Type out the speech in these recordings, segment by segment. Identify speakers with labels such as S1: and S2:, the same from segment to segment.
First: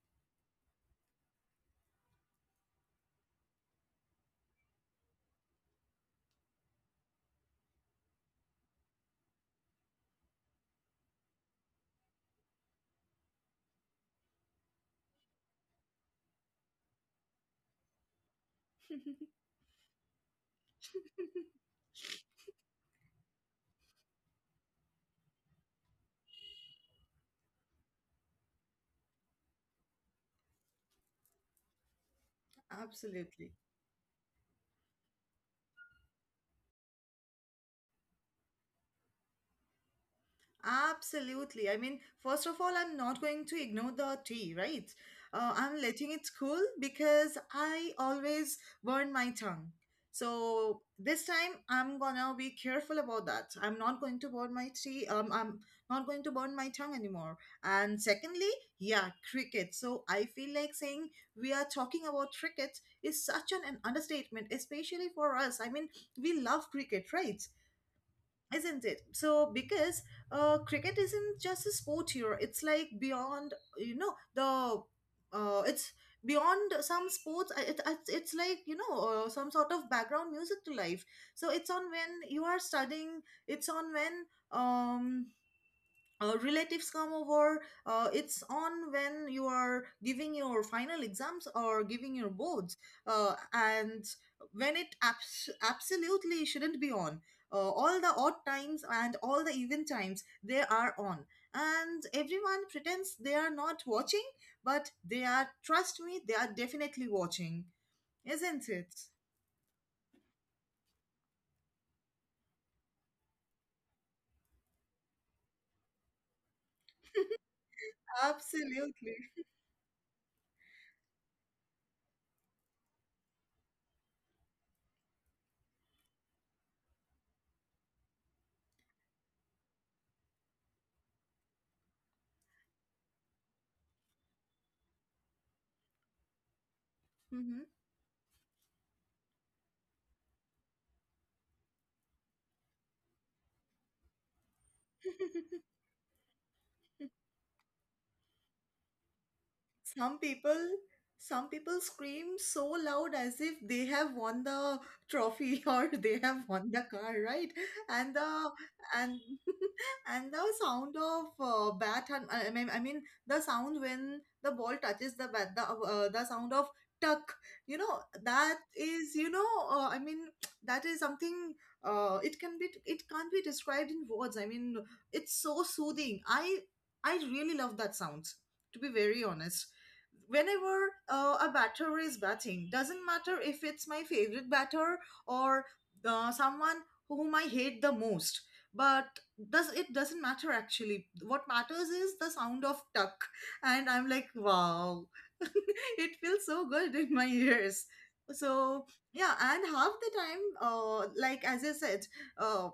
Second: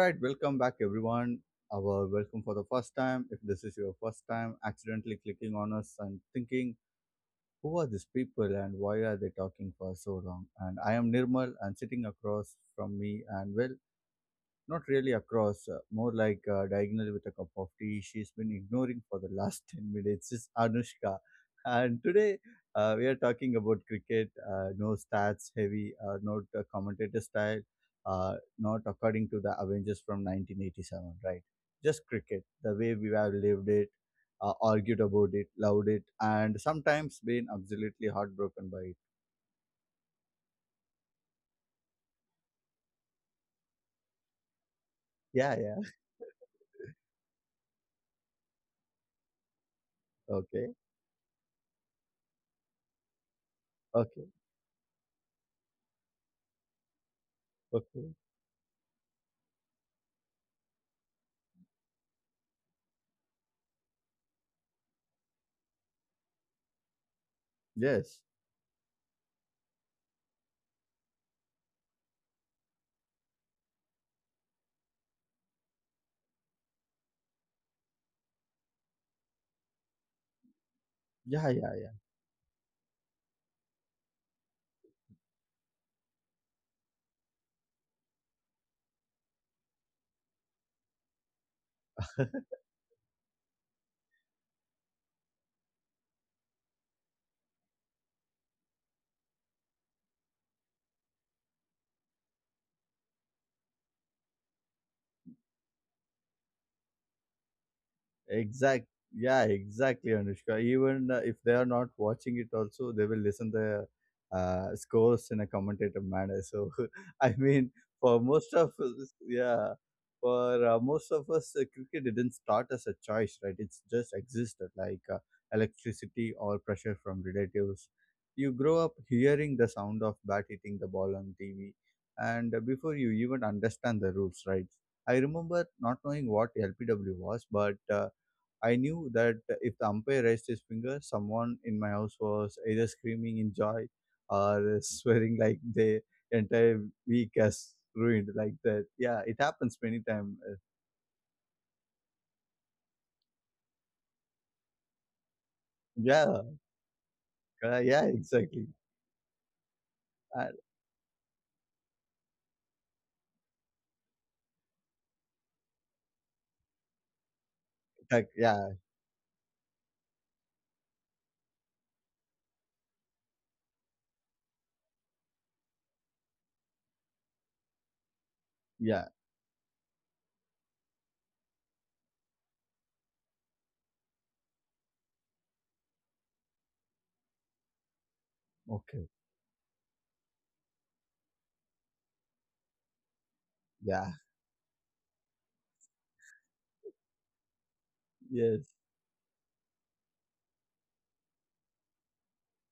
S1: right, welcome back everyone. Our welcome for the first time. If this is your first time accidentally clicking on us and thinking, who are these people and why are they talking for so long? And I am Nirmal and sitting across from me and well, not really across, more like diagonal with a cup of tea. She's been ignoring for the last 10 minutes. It's Anushka. And today we are talking about cricket. No stats heavy, not commentator style, not according to the Avengers from 1987, right? Just cricket, the way we have
S2: Absolutely.
S1: lived it, argued about it, loved it, and sometimes been absolutely heartbroken by it.
S2: Absolutely. I mean, first of all, I'm not going to ignore the tea, right?
S1: Yeah, yeah.
S2: I'm letting it cool because I always burn my tongue.
S1: Okay,
S2: So this time I'm gonna be careful about that. I'm not going
S1: okay,
S2: to burn my tea. I'm not going to burn my tongue anymore. And
S1: okay.
S2: secondly, yeah, cricket. So I feel like saying we are talking about cricket is such an understatement, especially for us. I mean, we love cricket, right?
S1: Yes.
S2: Isn't it so? Because cricket isn't just a sport here, it's like beyond, you know, the it's beyond some sports. It's like, you know, some sort of background music to life.
S1: Yeah,
S2: So it's
S1: yeah,
S2: on
S1: yeah.
S2: when you are studying, it's on when um relatives come over, it's on when you are giving your final exams or giving your boards, and when it absolutely shouldn't be on, all the odd times and all the even times they are on, and everyone pretends they are not watching, but they are, trust me, they are definitely watching. Isn't
S1: Exact.
S2: it?
S1: Yeah, exactly, Anushka. Even if they are not watching it, also they will listen the scores in a commentator manner. So, I mean, for most of us,
S2: Absolutely.
S1: yeah, for most of us, cricket didn't start as a choice, right? It's just existed like electricity or pressure from relatives. You grow up hearing the sound of bat hitting the ball on TV, and before you even understand the rules, right? I remember not knowing what LPW was,
S2: hmm
S1: but I knew that if the umpire raised his finger, someone in my house was either screaming in joy or swearing like the entire week has ruined like that. Yeah, it happens many
S2: some
S1: times.
S2: people some people scream so loud as if they have won the trophy or they have
S1: Yeah,
S2: won the car, right?
S1: yeah,
S2: and the
S1: exactly.
S2: and and the
S1: Uh,
S2: sound of bat, and I mean the sound when the ball touches the bat, the sound of tuck, you know,
S1: like,
S2: that
S1: yeah,
S2: is, you know, I mean, that is something, it can be, it can't be described in words. I mean, it's so soothing. I really love that sounds, to be
S1: yeah,
S2: very honest. Whenever a batter is batting, doesn't matter if it's my favorite batter or someone whom I hate the most, but
S1: okay,
S2: doesn't matter. Actually, what matters is the sound of tuck, and I'm
S1: yeah,
S2: like wow, it feels so good in my ears.
S1: yes,
S2: So yeah, and half the time, like as I said, uh,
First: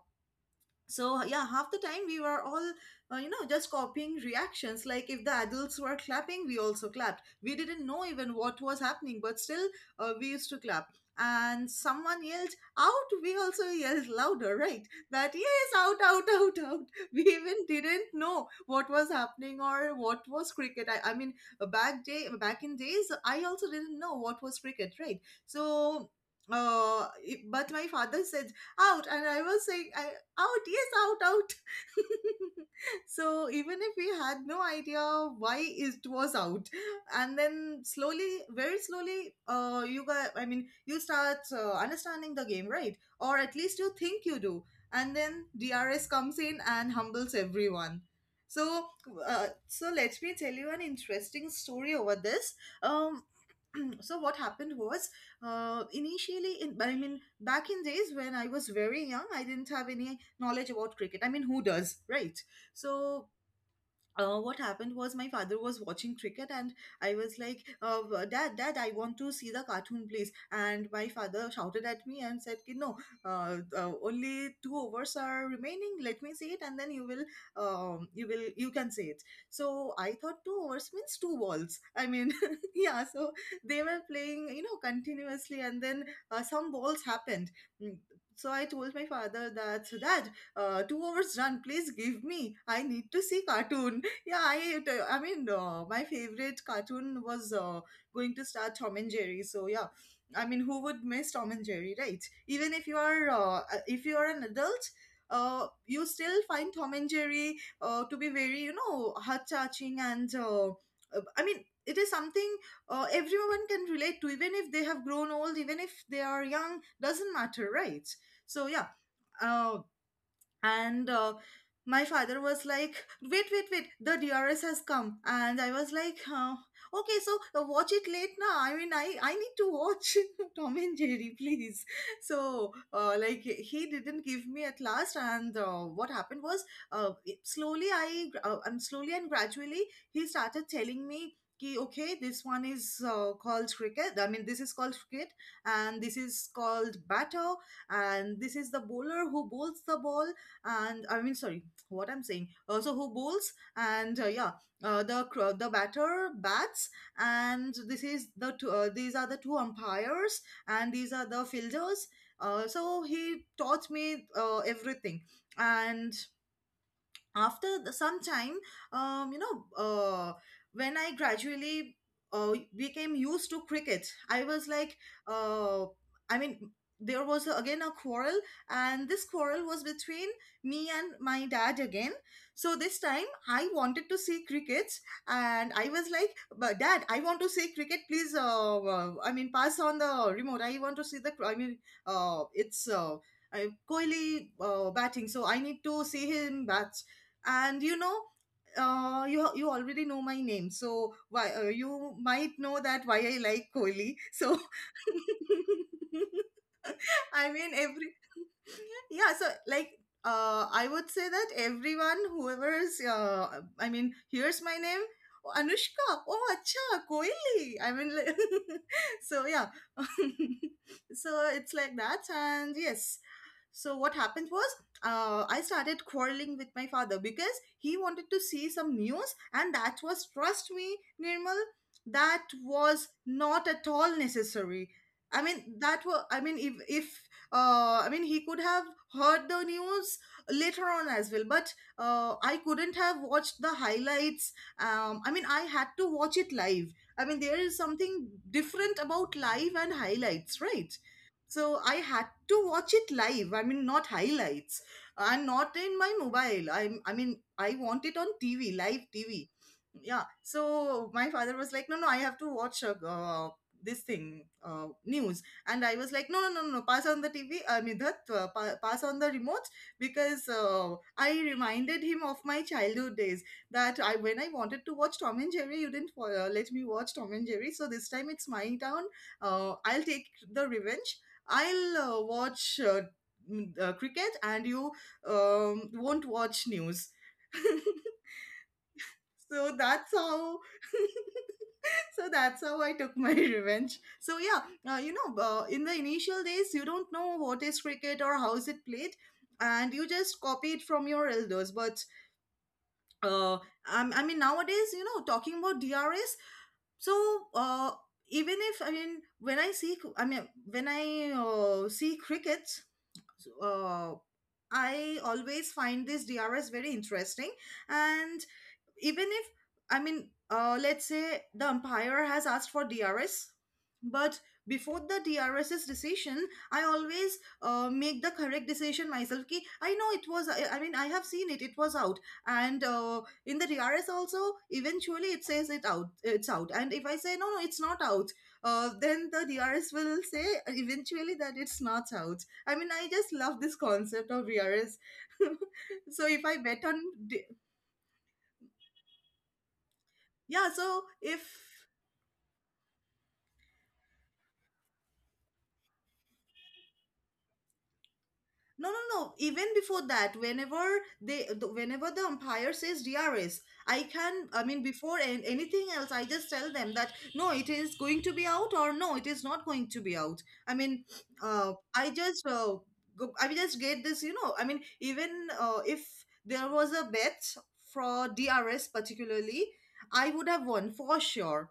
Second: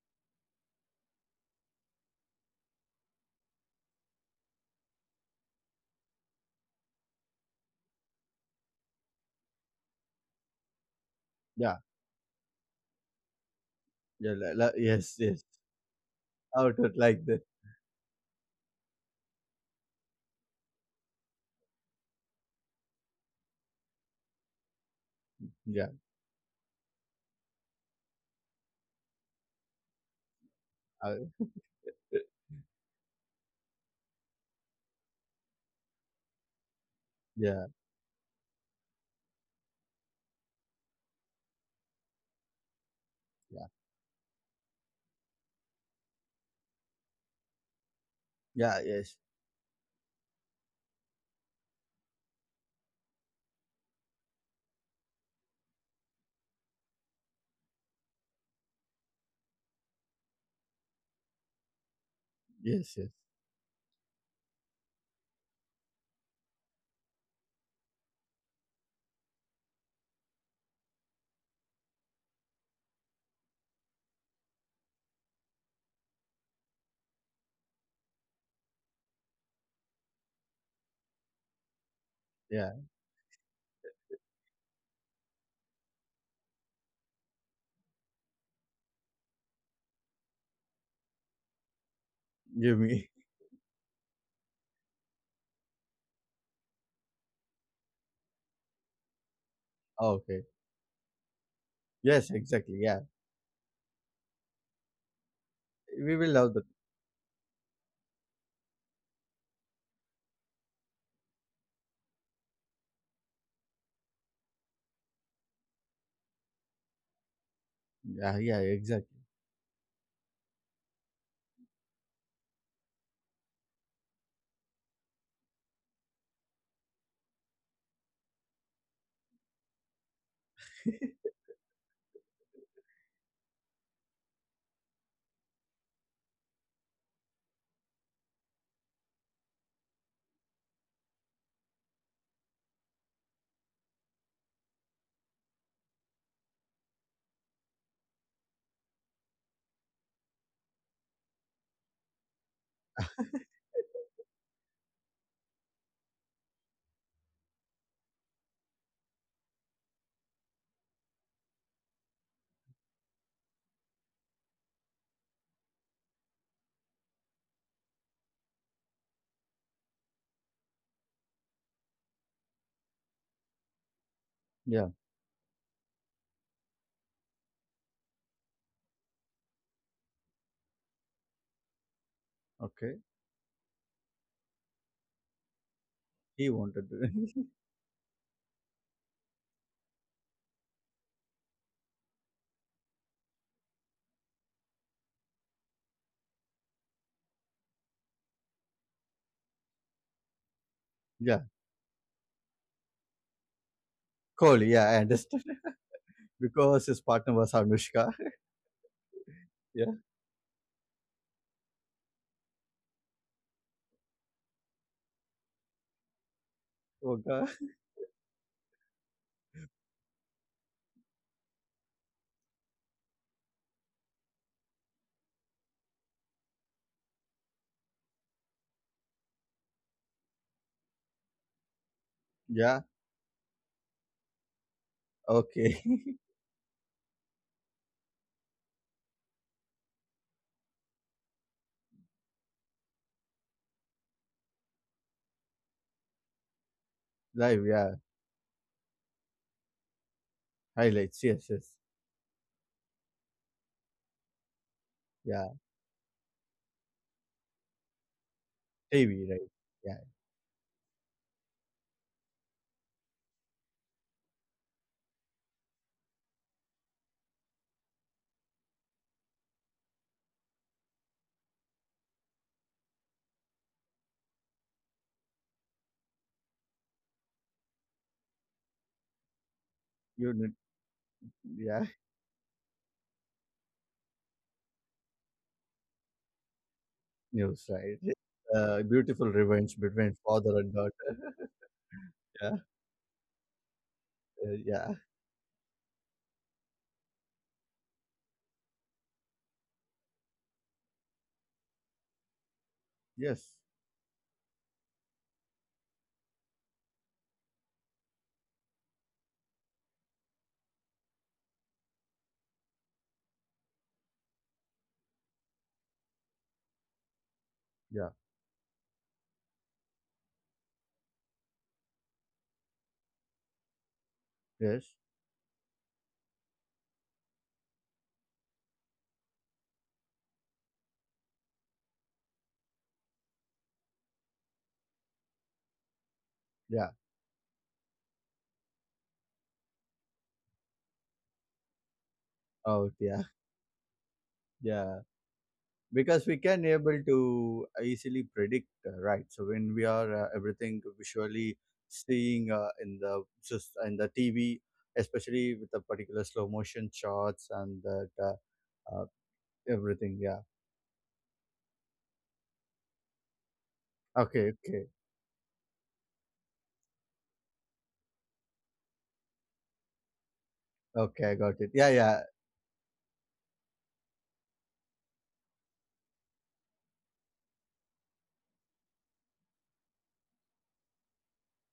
S2: so yeah, half the time we were all, you know, just copying reactions. Like if the adults were clapping, we also clapped. We didn't know even what was happening, but still we used to clap, and
S1: yeah,
S2: someone yelled out, we also yelled
S1: yeah, la,
S2: louder,
S1: la,
S2: right?
S1: yes,
S2: That
S1: yes,
S2: yes, out out out
S1: out
S2: out,
S1: of
S2: we
S1: like that.
S2: even didn't know what was happening or what was cricket. I mean, back in days, I also didn't know what was cricket, right?
S1: Yeah,
S2: So but my father said out, and I was saying out, yes
S1: uh,
S2: out out. So even if we had no idea why it was out, and
S1: yeah,
S2: then slowly, very slowly, you got, I mean you start understanding the game, right? Or at
S1: yeah,
S2: least you think you do. And then DRS comes in and humbles everyone.
S1: yeah,
S2: so
S1: yes,
S2: so let me tell you an interesting story over this. um so what happened was, initially, in I mean back in days when I was very young, I didn't have any knowledge about cricket. I mean, who does, right?
S1: yes, yes,
S2: So what happened was, my father was watching cricket, and I was like, dad, dad, I want to see the cartoon please. And my father shouted at me and said, "Ki, no, only two overs are remaining. Let me see it, and then you will, you will, you can say it." So I thought two overs means two balls, I mean.
S1: yeah.
S2: Yeah, so they were playing, you know, continuously, and then some balls happened. Mm, so I told my father that, dad, 2 hours done, please give me,
S1: Give
S2: I
S1: me.
S2: need to see cartoon. Yeah, I mean, my favorite cartoon was going to start, Tom and Jerry. So yeah,
S1: Okay.
S2: I mean, who would miss Tom and Jerry, right?
S1: Yes,
S2: Even
S1: exactly. Yeah,
S2: if you are an adult, you
S1: we will
S2: still
S1: love the.
S2: find Tom and Jerry to be very, you know, heart touching, and I mean, it is something everyone can relate to, even if they have grown old, even if they are young, doesn't matter, right?
S1: Yeah, yeah,
S2: So yeah.
S1: exactly.
S2: Uh, and My father was like, wait wait wait, the DRS has come. And I was like, okay, so watch it late now, I mean, I need to watch Tom and Jerry please. So like, he didn't give me at last, and what happened was, slowly I, and slowly and gradually he started telling me कि okay, this one is called cricket, I mean this is called cricket, and this is called batter, and this is the bowler who bowls the ball, and I mean, sorry, what I'm saying. So who bowls, and the batter bats, and this is the two, these are the two umpires, and these are the fielders. So he taught me everything, and after some time, you know, when I gradually became used to cricket, I was
S1: Yeah,
S2: like, uh, i mean there was again a quarrel, and this quarrel was between me and my dad again. So
S1: okay.
S2: this time I wanted to see cricket, and I was like,
S1: He
S2: but
S1: wanted
S2: dad, I want
S1: to.
S2: to see cricket please, I mean, pass on the remote, I want to see I mean, it's Kohli batting, so I need to see him bat. And you know, you already know my name, so
S1: Yeah,
S2: why you might know that why I like Kohli. So
S1: Kohli. Yeah, I understand because his partner
S2: I
S1: was
S2: mean
S1: Anushka.
S2: every yeah. So like,
S1: Yeah,
S2: I would say that everyone whoever's, I mean, hears my name, "Oh, Anushka, oh, acha,
S1: okay.
S2: Kohli." I mean, like, so yeah, so it's like that, and yes. So what happened was, I started quarreling with my father because he wanted to see some news, and that was, trust me, Nirmal, that
S1: Yeah,
S2: was not at all necessary. I mean,
S1: okay.
S2: that was, I mean, if, I mean, he could have heard the news later on as well, but I couldn't have watched the highlights. I mean, I had to watch it live. I mean, there
S1: Live.
S2: is
S1: Yeah,
S2: something different about live and highlights, right?
S1: highlights. Yes, yes.
S2: So I had to watch it live, I mean, not highlights, and
S1: Yeah,
S2: not in my mobile. I mean, I want it on TV, live
S1: TV. Right.
S2: TV.
S1: Yeah,
S2: Yeah, so my father was like, no no, I have to watch, this thing, news. And I was like, no no no no no, pass on the TV, I mean that, pass on the remote, because I reminded him of my childhood days, that I when I wanted to watch Tom and Jerry, you didn't let me watch Tom and Jerry, so this time it's my turn. I'll take
S1: you.
S2: the revenge,
S1: Yeah,
S2: I'll watch cricket, and you won't watch news.
S1: news. Right. Beautiful
S2: So
S1: revenge
S2: that's
S1: between father
S2: how
S1: and daughter.
S2: so
S1: Yeah,
S2: that's how I took my revenge. So
S1: yeah.
S2: yeah, you know, in the initial days, you don't know what is cricket or how is it played, and you just copy it from your elders. But
S1: Yes.
S2: uh, I mean, nowadays, you know, talking about DRS, so uh, even if, when I see, I mean, when I see cricket, uh, I always find this DRS very interesting.
S1: Yeah.
S2: And even if, let's say the umpire has asked for DRS, but
S1: Yes.
S2: before the DRS's decision, I always make the correct decision myself, ki I know it was, I have seen it, it was out. And in the DRS also, eventually it says it's out.
S1: Yeah.
S2: And if I say no no, it's not out, then the DRS will say eventually that it's not out.
S1: Oh,
S2: I mean,
S1: yeah.
S2: I just love this concept of
S1: Yeah.
S2: DRS.
S1: Because we
S2: So if
S1: can
S2: I
S1: able
S2: bet on,
S1: to easily predict, right, so when we are,
S2: yeah,
S1: everything
S2: so
S1: visually
S2: if,
S1: seeing, in the just in the TV, especially with the particular slow motion shots and that,
S2: no no no, even before
S1: everything,
S2: that,
S1: yeah.
S2: whenever whenever the umpire says DRS, I
S1: Okay,
S2: can, I mean,
S1: okay,
S2: before anything else, I just tell them that no, it is going to be out, or no, it is not going to be out. I mean,
S1: okay, I got it, yeah,
S2: I
S1: yeah.
S2: just go, I just get this, you know, I mean, even if there was a bet for DRS particularly, I would have won for sure.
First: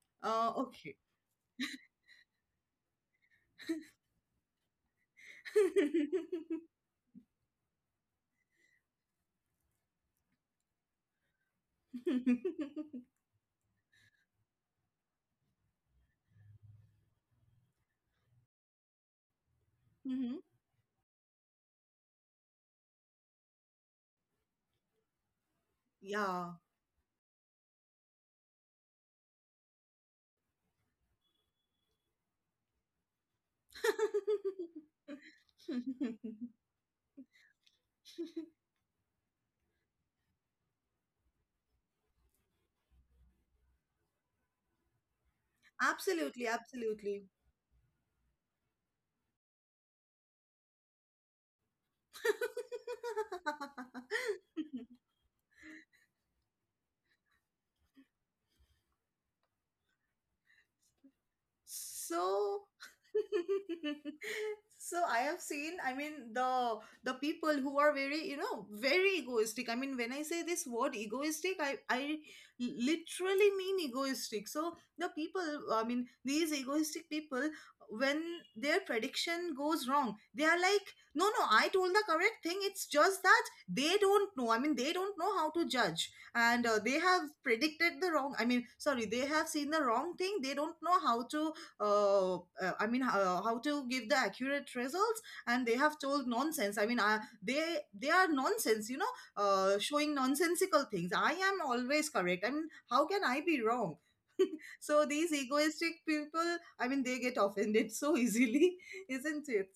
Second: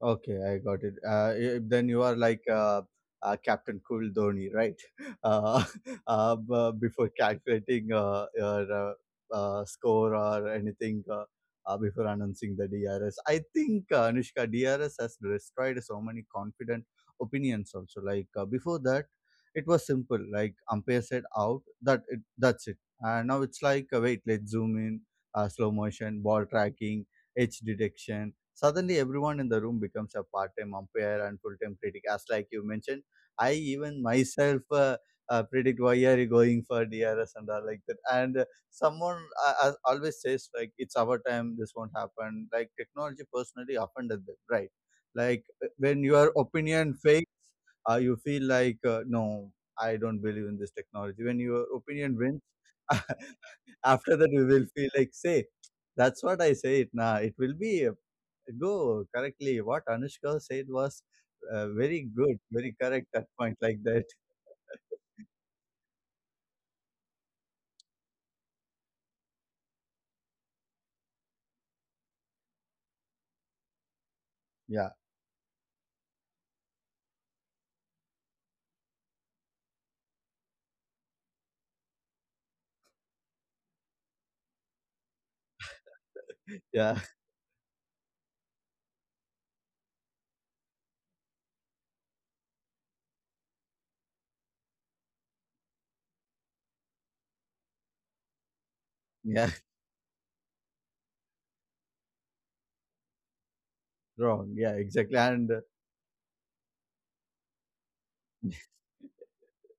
S1: Okay, I got it.
S2: Okay.
S1: Then you are like Captain Cool Dhoni, right? Uh, Before calculating your score or anything, before announcing the DRS, I think Anushka DRS has destroyed so many confident opinions. Also, like before that, it was simple.
S2: Mhm.
S1: Like umpire said out, that's it. And now it's like wait, let's zoom in, slow motion, ball
S2: Yeah.
S1: tracking, edge detection. Suddenly, everyone in the room becomes a part-time umpire and full-time critic. As like you mentioned, I even myself predict why are you going for DRS and all like that. And someone always says like it's our time, this won't happen. Like technology personally offended them, right? Like when your
S2: Absolutely,
S1: opinion
S2: absolutely.
S1: fades, you feel like no, I don't believe in this technology. When your opinion wins, after that you will feel like, say that's what I say it now, it will be a go, correctly. What Anushka said was very good,
S2: so
S1: very correct at point like that.
S2: so I have seen, I mean, the people who are very, you know, very egoistic. I mean, when I say this word egoistic, I literally mean egoistic. So
S1: Yeah,
S2: the people, I mean, these egoistic people, when their prediction goes wrong, they are like, no, I told the correct thing. It's just that they don't know. I mean, they don't know how to judge, and they
S1: yeah,
S2: have predicted the wrong, I mean, sorry, they have seen the wrong thing. They don't know how to uh, uh, how to give the accurate results, and they have told nonsense. I mean, they are nonsense, you know,
S1: yeah,
S2: showing nonsensical things. I am always correct. I mean, how can I be wrong?
S1: wrong. Yeah,
S2: So
S1: exactly.
S2: these
S1: And
S2: egoistic people, I mean, they get offended so easily, isn't it?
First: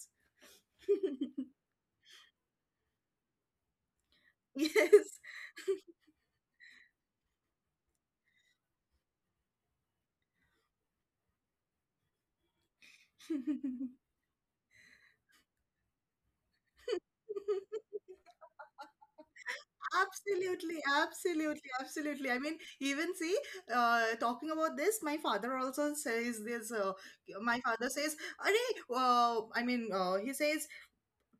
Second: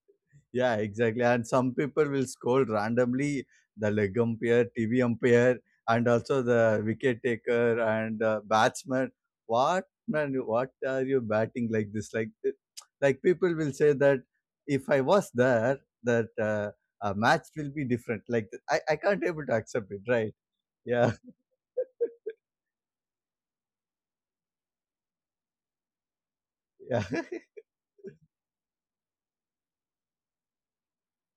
S1: yeah, exactly. And some people will scold randomly the leg umpire, TV
S2: Yes.
S1: umpire, and also the wicket taker and batsman. What man? What are you batting like this? Like, like people will say that if I was there, that a match will be different. Like, I can't able to accept it. Right?
S2: Absolutely,
S1: Yeah,
S2: absolutely, absolutely. I mean, even see, talking about this, my father also says this.
S1: yeah.
S2: My father says, "Arey, I mean, he says,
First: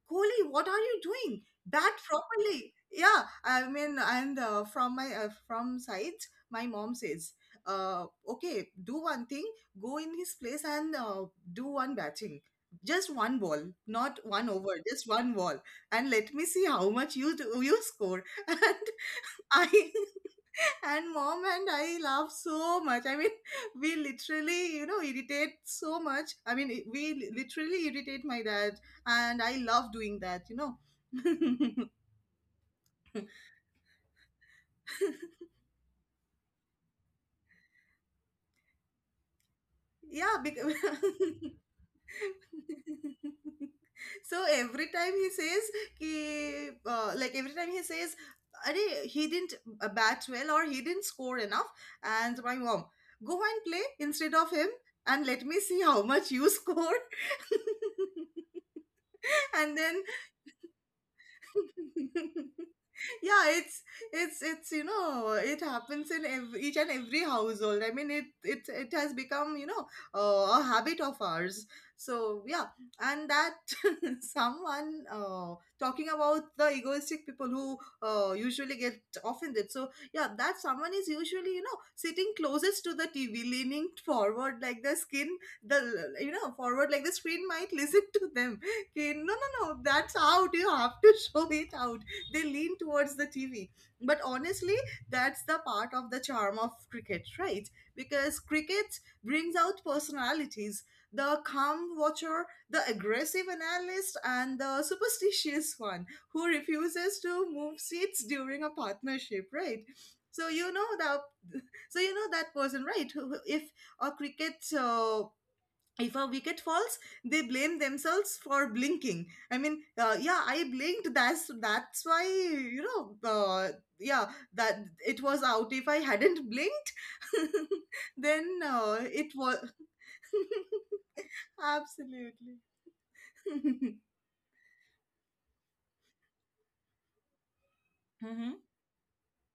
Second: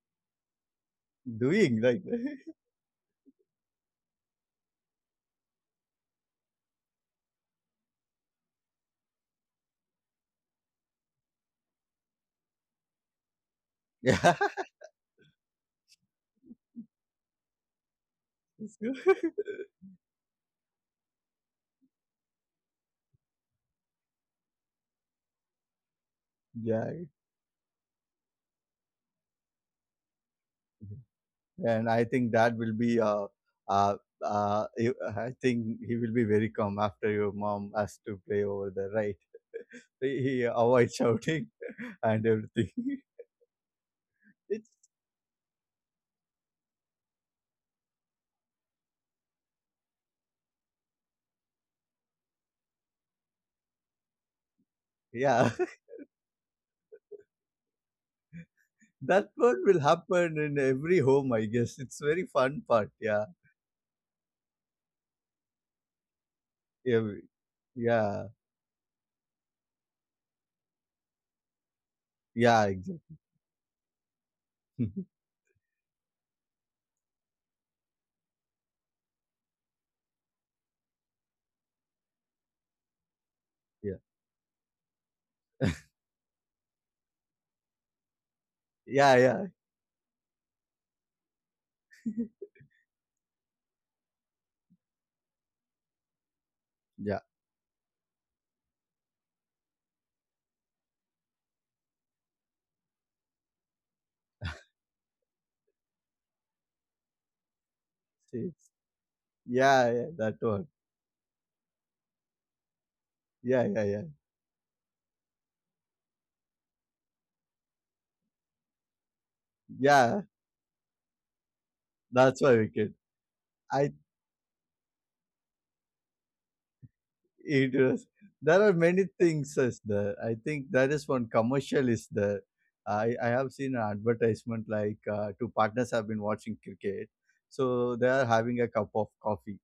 S2: Kohli, what are you doing?
S1: Doing
S2: Bat
S1: like,
S2: properly." Yeah, I mean, and from my from sides, my mom says, "Okay, do one thing. Go in his place and do one batting." Just one ball, not
S1: yeah,
S2: one over, just one ball, and let me see how much you do, you score. I and mom and I laugh so much. I mean, we literally, you know, irritate so much. I mean,
S1: yeah.
S2: literally irritate my dad, and I love doing that, you know.
S1: And I think that will be uh, you- I think he will be very calm after your mom has to play over there, right? He,
S2: Yeah,
S1: he
S2: because
S1: avoids shouting and everything.
S2: so
S1: It's,
S2: every time he says, "Ki like every time he says, Are, he didn't bat well, or he didn't score enough, and my mom, go and play instead of him and let
S1: yeah,
S2: me see how much you score.
S1: that one
S2: And
S1: will
S2: then
S1: happen in every home, I guess. It's very fun part. Yeah,
S2: yeah, it's you know, it happens in every, each and
S1: every,
S2: every household. I mean, it
S1: yeah,
S2: it it has become, you know, a habit of ours. So
S1: yeah,
S2: yeah,
S1: exactly.
S2: and that someone talking about the egoistic people who usually get offended. So yeah, that someone is usually, you know, sitting closest to the TV,
S1: Yeah,
S2: leaning forward like the skin, the, you know, forward like the screen might listen to them.
S1: yeah,
S2: Okay, no
S1: yeah,
S2: no no that's out, you have to show it out. They lean towards the TV. But honestly, that's the part of the charm of
S1: yeah.
S2: cricket, right? Because cricket brings out personalities: the calm watcher, the aggressive analyst, and the superstitious one who refuses to move seats
S1: See,
S2: during a partnership, right?
S1: yeah, yeah, that
S2: So
S1: one.
S2: you know that so you know that person, right,
S1: Yeah,
S2: if
S1: yeah, yeah,
S2: a cricket if a wicket falls, they blame themselves for blinking. I mean,
S1: yeah.
S2: yeah, I blinked, that's why,
S1: That's why we
S2: you
S1: kid.
S2: know.
S1: I.
S2: Yeah, that, it was out if I hadn't blinked.
S1: It was.
S2: Then
S1: There are many
S2: it
S1: things
S2: was
S1: as there. I think that is one commercial is there.
S2: absolutely
S1: I have seen an advertisement like two partners have been watching cricket, so they are having
S2: hmm,
S1: a cup of coffee.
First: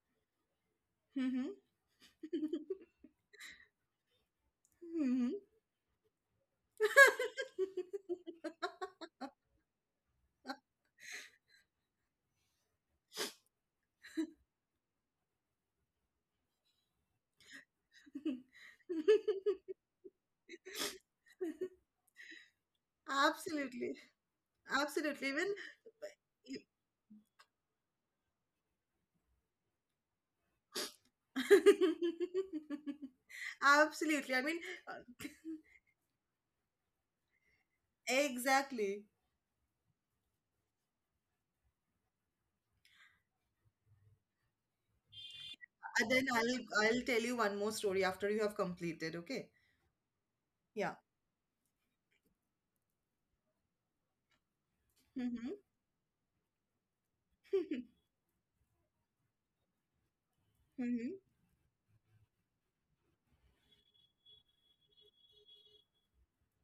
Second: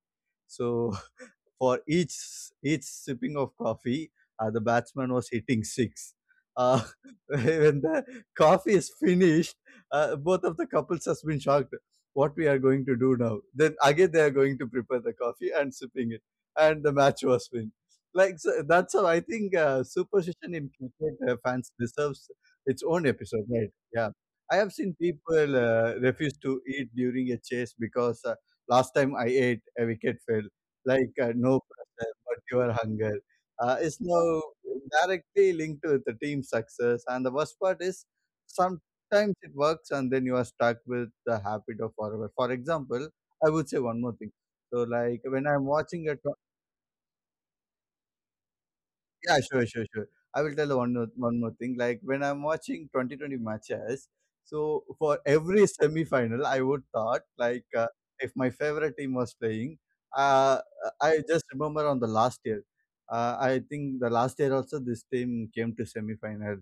S1: So
S2: hmm,
S1: for each sipping of coffee, the batsman was
S2: hmm.
S1: hitting six. Uh, when the coffee is finished, both of the couples has been shocked. What we are going to do now? Then again, they are going to prepare the coffee and sipping it, and the match was win. Like, so that's how I think superstition in cricket fans deserves its own episode, right?
S2: Absolutely,
S1: Yeah, I have seen
S2: absolutely when
S1: people refuse to eat during a chase because last time I ate a wicket fell, like no pressure, but your hunger is
S2: Absolutely. I
S1: now
S2: mean, uh,
S1: directly linked with the team success. And the worst part is
S2: exactly.
S1: sometimes it works and then you are stuck with the habit of forever. For example, I would say one more thing. So, like when I'm
S2: And
S1: watching a.
S2: then I'll tell you one more story after you have completed.
S1: Yeah,
S2: Okay.
S1: sure, sure, sure. I will tell
S2: Yeah.
S1: one more thing. Like when I'm watching 2020 matches, so for every semi-final, I would thought like
S2: Mm-hmm.
S1: if my favorite team was playing, uh,
S2: Mm-hmm.
S1: I just remember on the last year. I think the last year also this team came to semi-final.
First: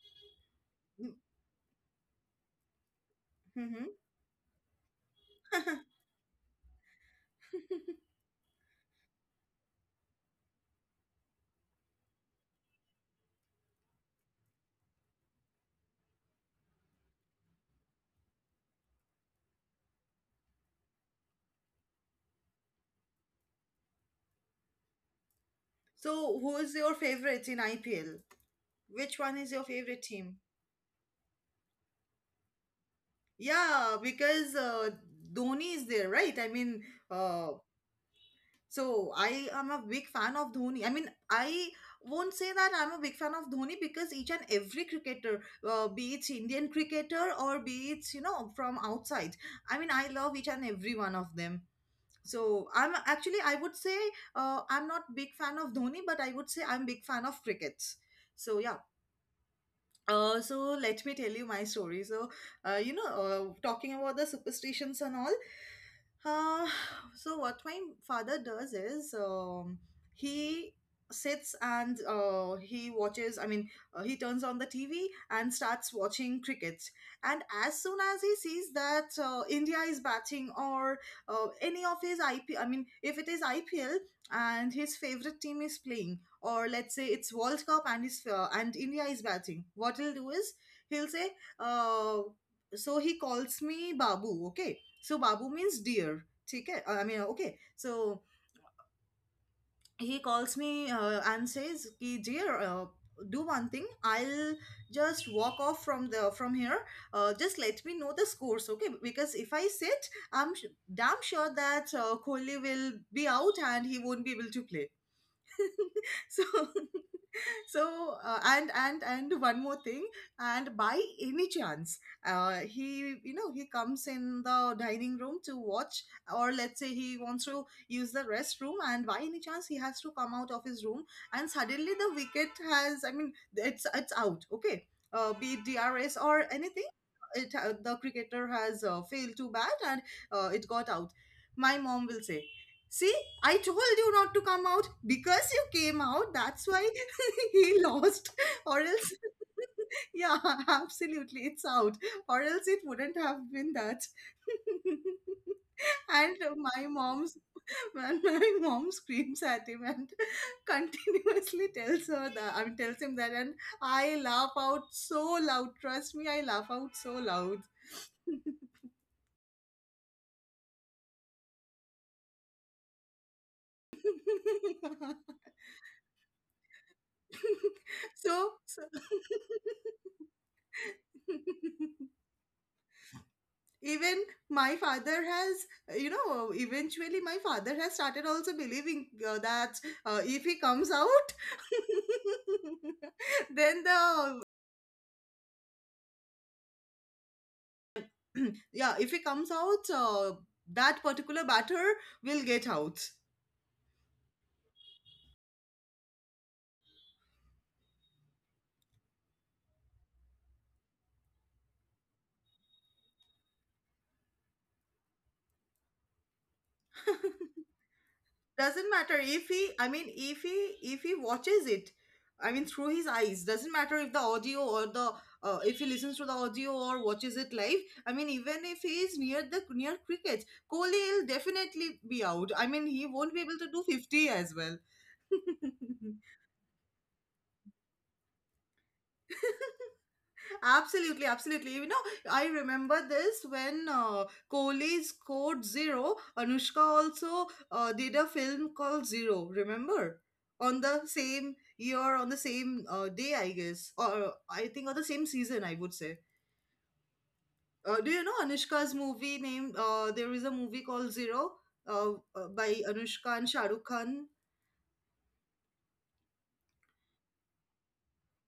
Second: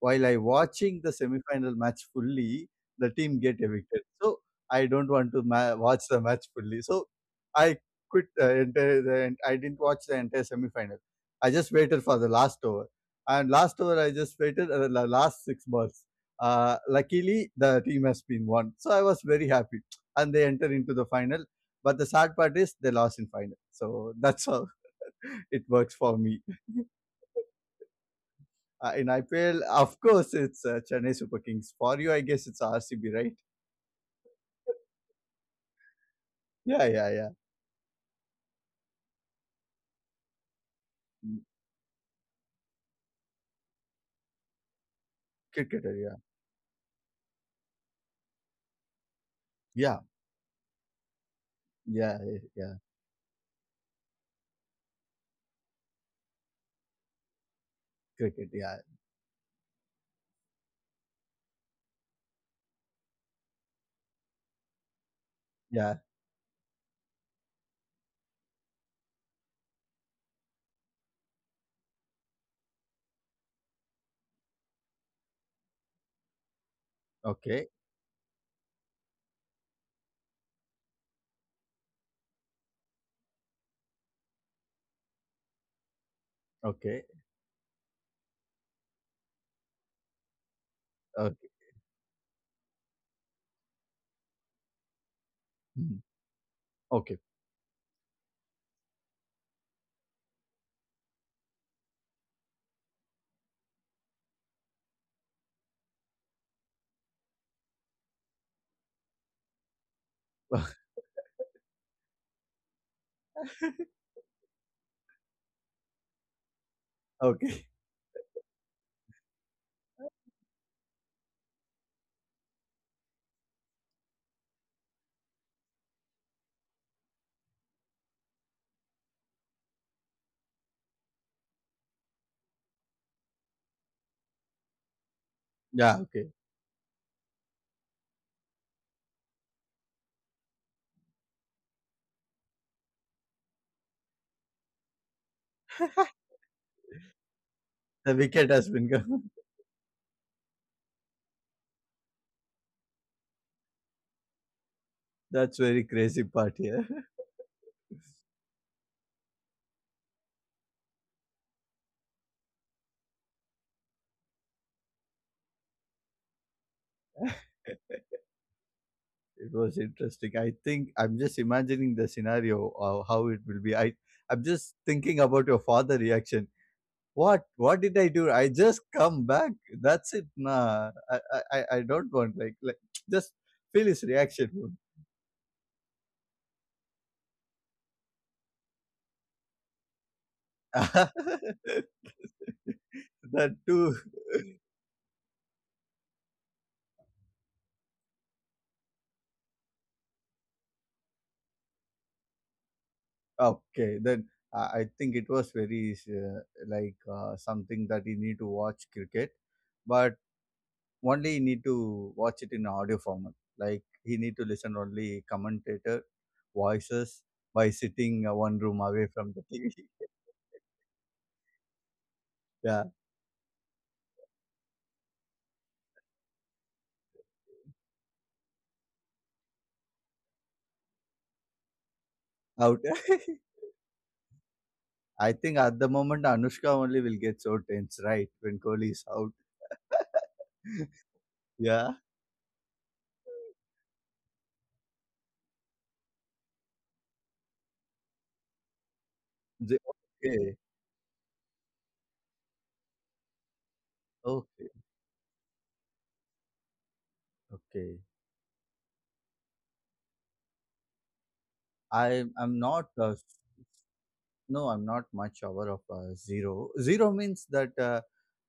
S1: While I watching the semi-final match fully, the team get
S2: Mm-hmm.
S1: evicted. So I don't want to watch the match fully. So I quit, I didn't watch the entire semi-final. I just waited for the last over. And last over, I just waited the last six balls. Luckily, the team has been won. So I was very happy. And they enter into the final. But the sad part is they lost in final. So that's how it works for me.
S2: So, who is your favorite in IPL?
S1: In
S2: Which one is
S1: IPL,
S2: your
S1: of
S2: favorite
S1: course,
S2: team?
S1: it's Chennai Super Kings. For you, I guess it's RCB, right?
S2: Yeah, because Dhoni is there, right? I mean,
S1: Yeah, yeah, yeah.
S2: uh, so I am a big fan of Dhoni. I mean,
S1: Mm,
S2: I won't say that I'm a big fan of Dhoni, because each and every cricketer,
S1: cricketer,
S2: be
S1: yeah.
S2: it Indian cricketer or be it, you know, from outside, I mean,
S1: Yeah,
S2: I love each and every one of them.
S1: yeah, yeah,
S2: So
S1: yeah.
S2: I'm actually, I would say, I'm not big fan of Dhoni, but I would say I'm big fan of crickets.
S1: Cricket,
S2: So
S1: yeah.
S2: yeah, so let me tell you my story. So, you know, talking about the superstitions and all.
S1: Yeah.
S2: Uh, so what my father does is he sits and he watches. I mean, he turns on the TV and starts watching cricket. And
S1: Okay.
S2: as soon as he sees that India is batting, or any of his IP, I mean, if it is IPL and his favorite team is playing, or let's say
S1: Okay.
S2: it's World Cup and is and India is batting, what he'll do is he'll say,
S1: Okay.
S2: uh, so he calls me Babu. Okay, so Babu means
S1: Mm,
S2: dear. ठीक है I
S1: okay.
S2: mean okay. So he calls me and says, कि dear, do one thing. I'll just walk off from the from here. Just let me know the scores, okay? Because if I sit, damn sure that Kohli will be out and he won't be able to play. So,
S1: Okay.
S2: so and one more thing, and by any chance, he, you know, he comes in the dining room to watch, or let's say he wants to use the restroom, and by any chance he has to come out of his room and suddenly the wicket has, I mean, it's out, okay, be it
S1: Yeah.
S2: DRS
S1: Okay.
S2: or anything, it the cricketer has failed to bat and it got out. My mom will say, "See, I told you not to come out, because you came out, that's why he
S1: The
S2: lost,
S1: wicket has been
S2: or else,"
S1: gone.
S2: yeah, absolutely, it's out, or else it wouldn't have been that.
S1: That's very crazy
S2: And
S1: part here.
S2: my mom's, and my mom screams at him and continuously tells her, that I mean tells him that, and I laugh out so loud. Trust me, I laugh out so loud.
S1: It was interesting. I think I'm just imagining the scenario of how it will be. I'm just thinking about your father reaction. What did I do? I
S2: So,
S1: just
S2: so
S1: come back. That's it. Nah, I don't want, like just feel his
S2: even
S1: reaction.
S2: my father has, you know, eventually my father has started also believing that if he comes
S1: That
S2: out, then
S1: too.
S2: the yeah, if he comes out, that particular batter will get out.
S1: Okay, then I think it was very uh, like something that you need to watch cricket, but only he need to watch it in audio format. Like he need to listen only commentator voices by sitting one room
S2: Doesn't
S1: away
S2: matter
S1: from
S2: if
S1: the
S2: he, I
S1: TV.
S2: mean, if he, if he watches it, I mean, through
S1: Yeah,
S2: his eyes, doesn't matter if the audio or the if he listens to the audio or watches it live, I mean, even if he is near the near cricket, Kohli will definitely be out. I
S1: out.
S2: mean, he won't be able to do 50 as well.
S1: I think at the moment Anushka only will get so tense, right? When Kohli is out.
S2: Absolutely, absolutely. You
S1: Yeah.
S2: know, I remember this when Kohli scored zero. Anushka also did a film called Zero.
S1: The-
S2: Remember,
S1: okay.
S2: on the same year, on the same day, I guess, or I
S1: Okay.
S2: think on the same season, I would say.
S1: Okay.
S2: Do you know Anushka's movie name? There is a movie called Zero
S1: I I'm
S2: by
S1: not.
S2: Anushka and Shah Rukh Khan.
S1: No, I'm not much aware of zero. Zero means that uh,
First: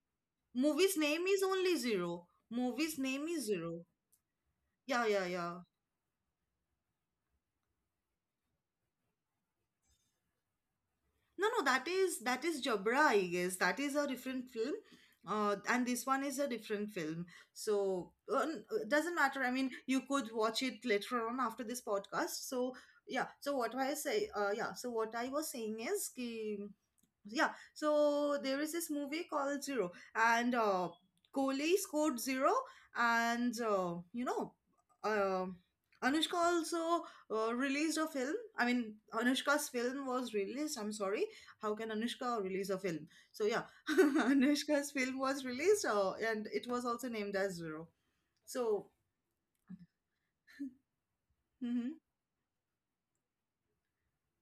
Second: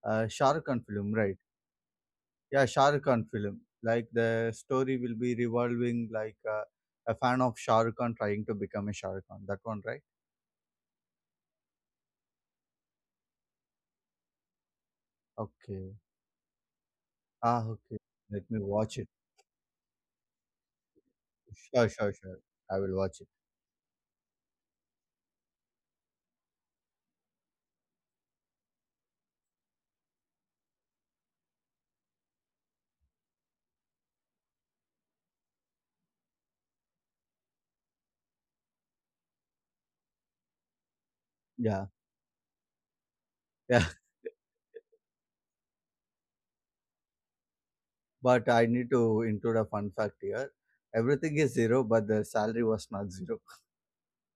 S1: uh, Shah Rukh Khan
S2: Movie's
S1: film,
S2: name
S1: right?
S2: is only Zero.
S1: Yeah, Shah
S2: Movie's
S1: Rukh Khan
S2: name is
S1: film.
S2: Zero.
S1: Like the story
S2: Yeah,
S1: will
S2: yeah,
S1: be
S2: yeah.
S1: revolving like a fan of Shah Rukh Khan trying to become a Shah Rukh Khan. That one, right?
S2: No, no, that is Jabra, I guess. That is a different film, and
S1: Okay.
S2: this one is a different film.
S1: Ah, okay.
S2: So
S1: Let me watch it.
S2: doesn't matter. I mean, you could watch it later on after this
S1: Sure, sure,
S2: podcast.
S1: sure.
S2: So
S1: I will
S2: yeah.
S1: watch it.
S2: So what I say, yeah. So what I was saying is, ki, yeah, so there is this movie called Zero, and Kohli scored zero, and you know, uh, Anushka also released a film, I mean, Anushka's film was released, I'm sorry, how can
S1: Yeah,
S2: Anushka release a film, so yeah.
S1: yeah.
S2: Anushka's film was released, and it was also named as Zero.
S1: But I
S2: So
S1: need to include a fun fact here. Everything is zero,
S2: mhm.
S1: but the salary was not zero.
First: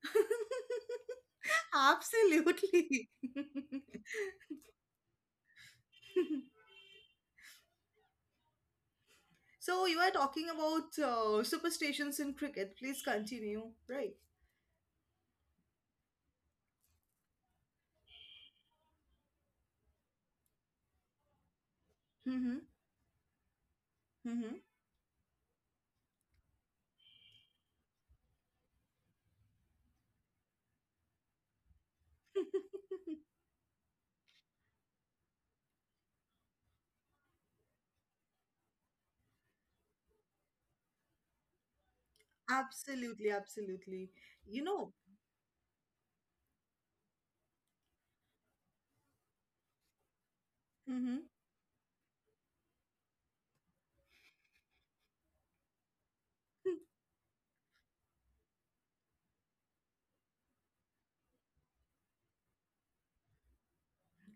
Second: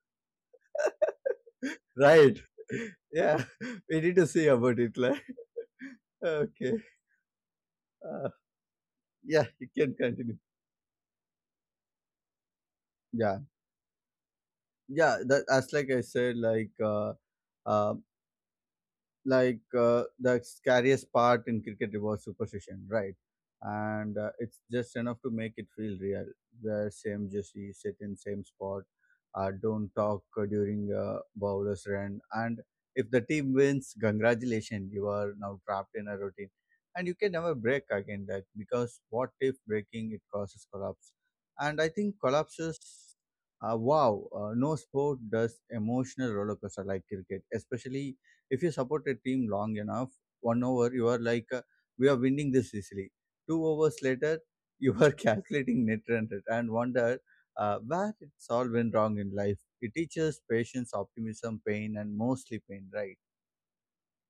S1: Right.
S2: Absolutely.
S1: Yeah. We need to see about it. Like, okay. Uh, yeah, you
S2: So
S1: can
S2: you are
S1: continue.
S2: talking about superstitions in cricket. Please
S1: Yeah.
S2: continue. Right.
S1: Yeah, that, as like I said, uh, like the scariest part in cricket was
S2: Mm-hmm.
S1: superstition, right? And
S2: Mm-hmm.
S1: it's just enough to make it feel real. Wear same jersey, sit in same spot, don't talk during a bowler's run, and if the team wins, congratulations, you are now trapped in a routine, and you can never break again that, because what if breaking it causes collapse, and I think collapses.
S2: Absolutely. Absolutely.
S1: Wow,
S2: You
S1: no
S2: know.
S1: sport does emotional roller coaster like cricket, especially if you support a team long enough, 1 hour, you
S2: Mm-hmm.
S1: are like, we are winning this easily. 2 hours later, you are calculating net run and wonder where it's all went wrong in life. It teaches patience, optimism, pain, and mostly pain, right?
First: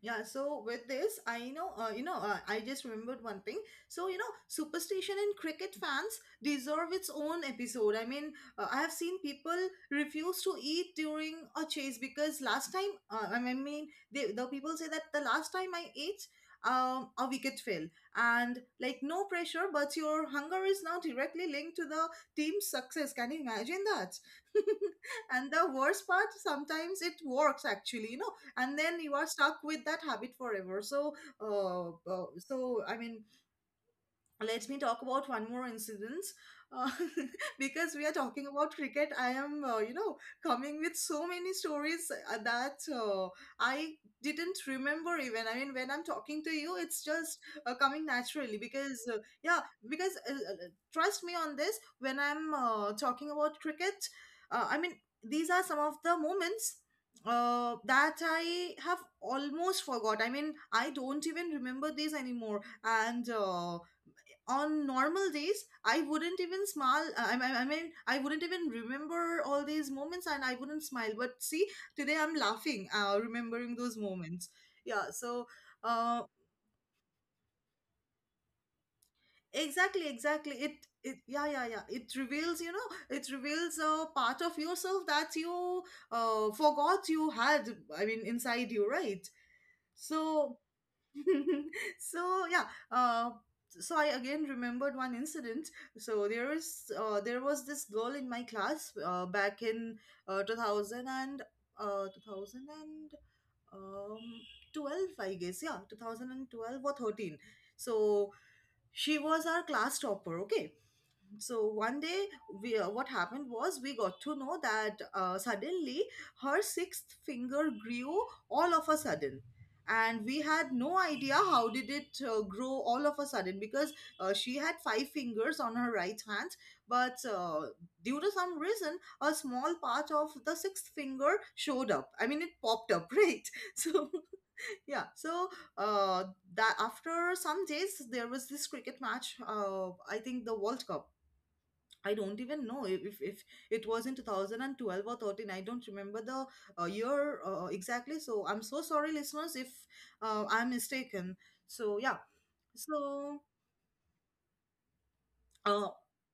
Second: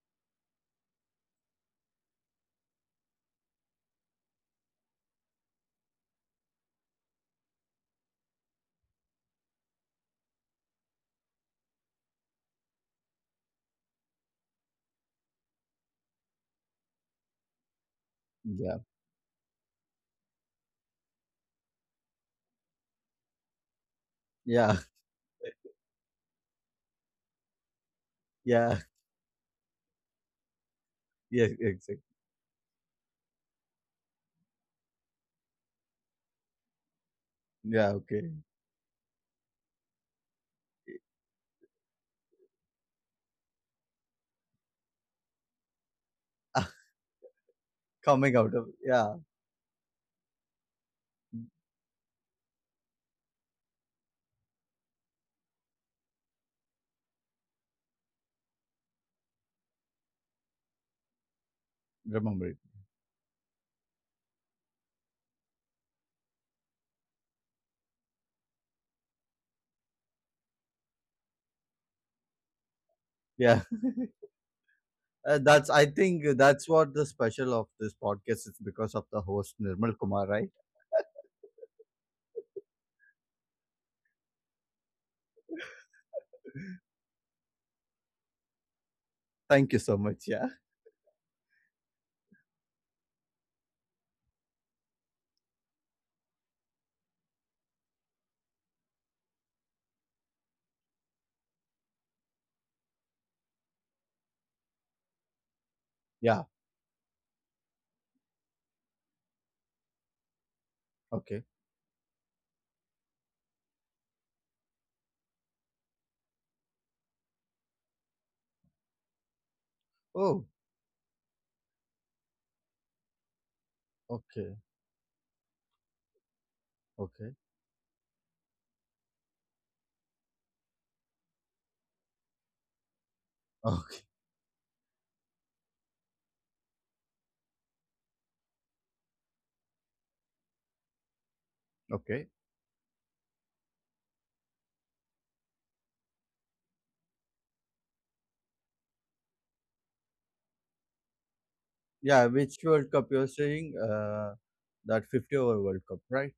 S2: Yeah, so with this, I, you know, I just remembered one thing. So, you know, superstition in cricket fans deserve its own episode. I mean, I have seen people refuse to eat during a chase, because last time, they, the people say that the last time I ate, a wicket fell, and
S1: Yeah.
S2: like, no pressure, but your hunger is now directly linked to the team's success. Can you imagine that?
S1: Yeah.
S2: And the worst part, sometimes it works actually. You know, and
S1: Yeah.
S2: then you are stuck with that habit forever. So
S1: Yeah. Exactly.
S2: so I mean, let me talk about one more incident. uh,
S1: Yeah.
S2: because we are
S1: Okay.
S2: talking about cricket, I am, you know, coming with so many stories, that I didn't remember even. I mean, when I'm talking to
S1: Ah,
S2: you, it's just coming
S1: coming out
S2: naturally,
S1: of,
S2: because
S1: yeah.
S2: yeah, because trust me on this, when I'm talking about cricket, I mean, these are some of the moments that I have almost forgot. I mean, I don't even remember these
S1: Remember it.
S2: anymore. And On normal days I wouldn't even smile, I mean I wouldn't even remember all these moments and I wouldn't smile, but see, today I'm laughing,
S1: Yeah.
S2: remembering those moments. Yeah.
S1: That's, I think,
S2: Uh,
S1: that's what the special of this podcast is because of the host Nirmal
S2: exactly,
S1: Kumar, right?
S2: exactly, it yeah, yeah, yeah, it reveals, it reveals a part of yourself that you forgot you had, I mean, inside you, right?
S1: Thank you so much. Yeah.
S2: So. so yeah. uh, so I again remembered one incident. so there is there was this girl in my class, back in 2000 and uh, 2000 and um, 12, I guess. Yeah,
S1: Yeah.
S2: 2012 or 13. So she was our class topper. Okay.
S1: Okay.
S2: So one day, we, what happened was, we got to know that, suddenly, her sixth finger grew, all of a sudden. And we
S1: Oh,
S2: had no idea how did it grow all of a sudden, because
S1: okay.
S2: she had five fingers on her right hand, but
S1: Okay.
S2: due to some reason, a small part of the sixth finger showed up. I mean, it popped up, right?
S1: Okay.
S2: So yeah. So uh, that, after some days, there was this cricket match, I think the World Cup. I
S1: Okay.
S2: don't even know if it was in 2012 or 13. I don't remember the year exactly. So I'm so sorry, listeners, if I'm mistaken. So, yeah.
S1: Yeah. Which World Cup you're
S2: So,
S1: saying? That 50 over World
S2: uh,
S1: Cup, right?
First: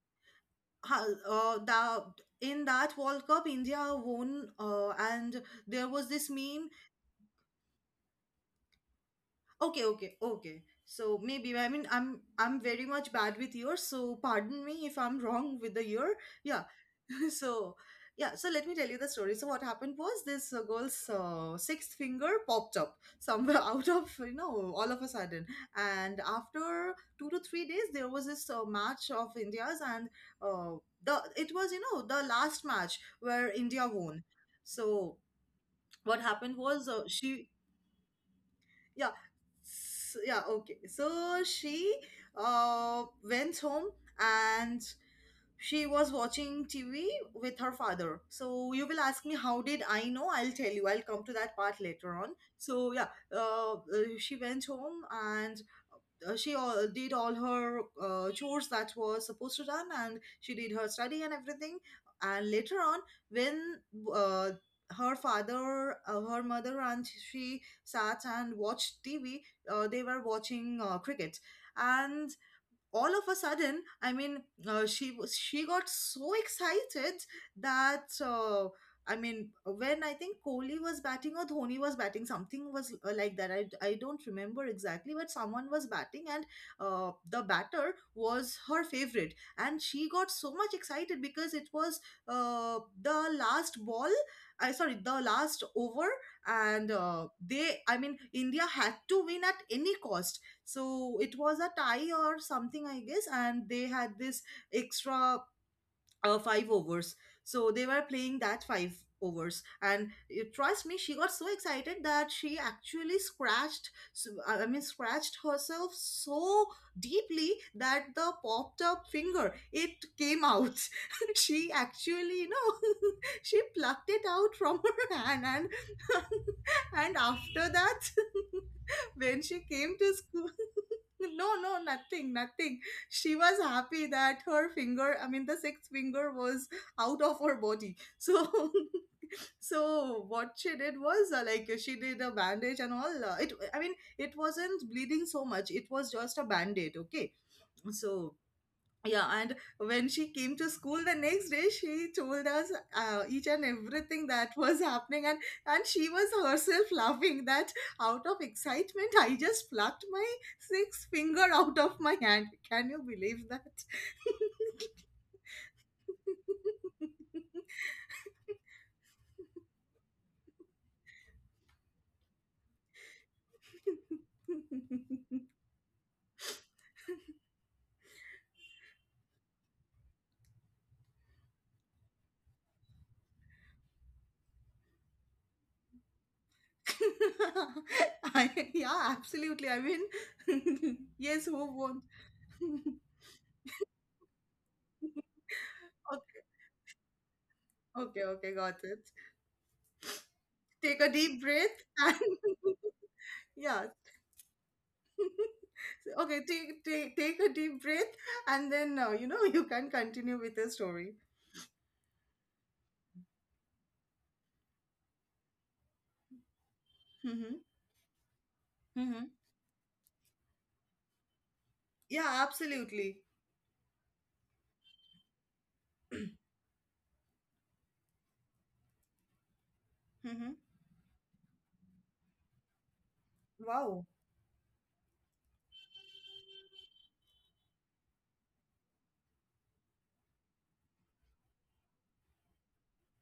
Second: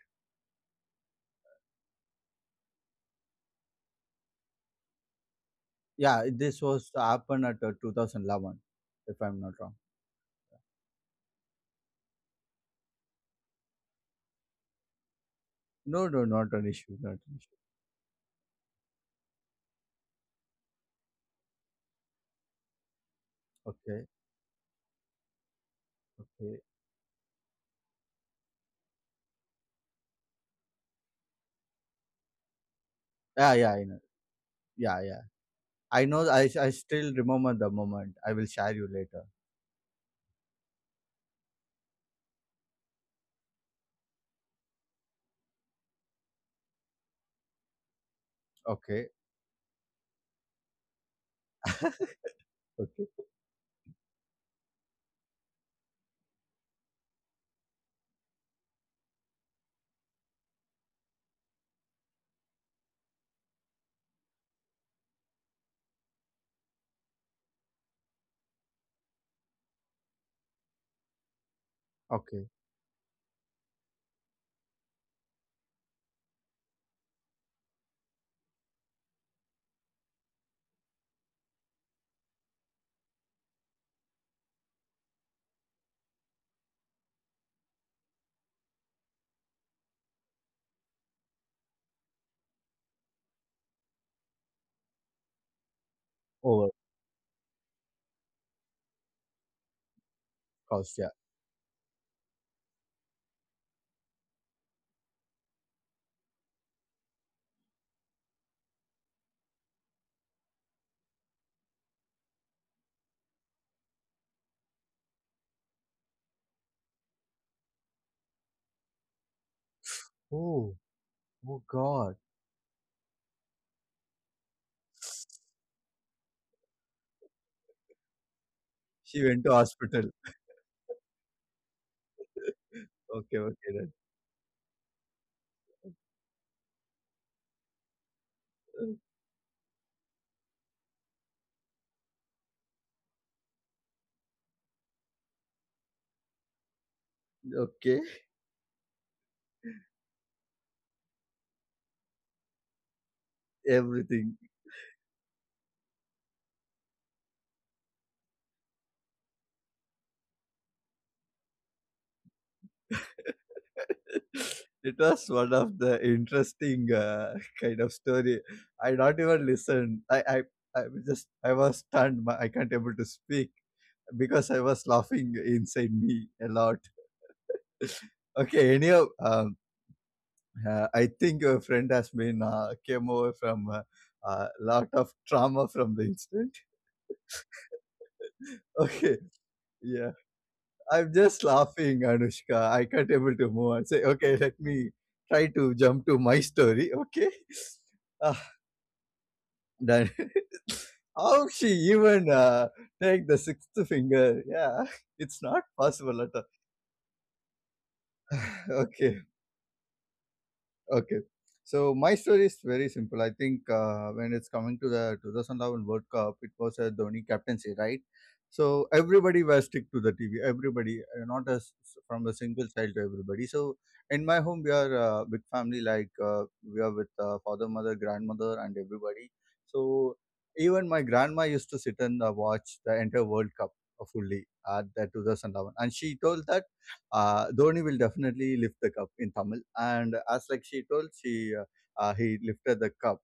S2: ha- uh, the, in that World Cup, India won, and there was
S1: Yeah.
S2: this
S1: This
S2: meme.
S1: was happened at 2011, if I'm not wrong.
S2: Okay, okay, okay. So maybe, I mean I'm very much bad with years, so pardon me if I'm wrong with the
S1: No,
S2: year.
S1: no, not
S2: Yeah.
S1: an issue. Not an issue.
S2: so yeah, so let me tell you the story. So what happened was, this girl's sixth finger popped up somewhere, out
S1: Okay.
S2: of, you know, all of a sudden. And
S1: Okay.
S2: after two to three days, there was this match of India's, and uh, the it was, you know, the last match
S1: Yeah.
S2: where
S1: Yeah. I know.
S2: India won.
S1: Yeah. Yeah.
S2: So
S1: I know.
S2: what
S1: I.
S2: happened
S1: I
S2: was,
S1: still remember
S2: she,
S1: the moment. I will share you
S2: yeah,
S1: later.
S2: yeah, okay, so she went home and she was watching TV with her father. So you will
S1: Okay.
S2: ask me, how did I know? I'll tell you. I'll come to that part later on. So
S1: Okay.
S2: yeah, uh, uh, she went home and she did all her chores that was supposed to done, and she did her study and everything. And later on, when uh, her father, her mother, and she sat and watched TV, they were watching cricket, and
S1: Okay.
S2: all of a sudden, I mean, she was, she got so excited that, I mean, when I think Kohli was batting, or Dhoni was batting, something was like that. I don't remember exactly, but someone was batting, and the batter was her favorite, and she got so much excited because it was the last ball, I sorry the last over.
S1: Over.
S2: And they, I mean, India had to win at any cost.
S1: Cost. Yeah.
S2: So it was a tie or something, I guess, and they had this extra five overs. So they were playing that five overs, and, you trust me, she got so excited that she actually scratched. I mean, scratched herself so deeply that the popped up finger, it came
S1: Oh,
S2: out.
S1: oh
S2: She
S1: God.
S2: actually, you know, she plucked it out from her hand. And and after that,
S1: She
S2: when
S1: went to
S2: she came to
S1: hospital.
S2: school. No, no, nothing, nothing, she
S1: Okay.
S2: was
S1: Okay. Then.
S2: happy that her finger, I mean, the sixth finger was out of her body. So so what she did was, like, she did a bandage and all. Uh, it i mean it wasn't bleeding so much, it was just a bandage. Okay.
S1: Okay.
S2: So yeah, and when she came to school the next day, she told us each and everything
S1: Everything.
S2: that was happening. And she was herself laughing that, out of excitement, I just plucked my sixth finger out of my hand. Can you believe that?
S1: It was one of the interesting kind of story. I not even listened. I was just I was stunned. My- I can't able to speak because I was laughing inside me a lot. Okay, anyhow, I think your friend has been came over from a lot of trauma from the incident.
S2: I, yeah,
S1: Okay,
S2: absolutely. I
S1: yeah.
S2: mean,
S1: I'm just
S2: yes, who
S1: laughing,
S2: won't?
S1: Anushka. I can't able to move on. Say, okay, let me try to jump to my story. Okay.
S2: Okay,
S1: Ah,
S2: okay, got it.
S1: done.
S2: Take a deep
S1: How she
S2: breath, and
S1: even take the sixth
S2: yeah,
S1: finger? Yeah, it's not possible at
S2: okay,
S1: all.
S2: take take a deep breath, and then,
S1: Okay.
S2: you know, you can continue with the story.
S1: Okay. So my story is very simple. I think when it's coming to the 2011 World Cup, it was a Dhoni
S2: Mm-hmm.
S1: captaincy, right? So
S2: Mm-hmm.
S1: everybody was stick to the TV. Everybody, not us from
S2: Yeah,
S1: a single child to
S2: absolutely.
S1: everybody. So in my home, we are a big family. Like we are with father, mother, grandmother, and everybody. So
S2: Mm-hmm.
S1: even my grandma used to sit and watch the entire World Cup
S2: Wow.
S1: fully at the 2011, and she told that Dhoni will definitely lift the cup in Tamil. And as like she told, she he lifted the cup.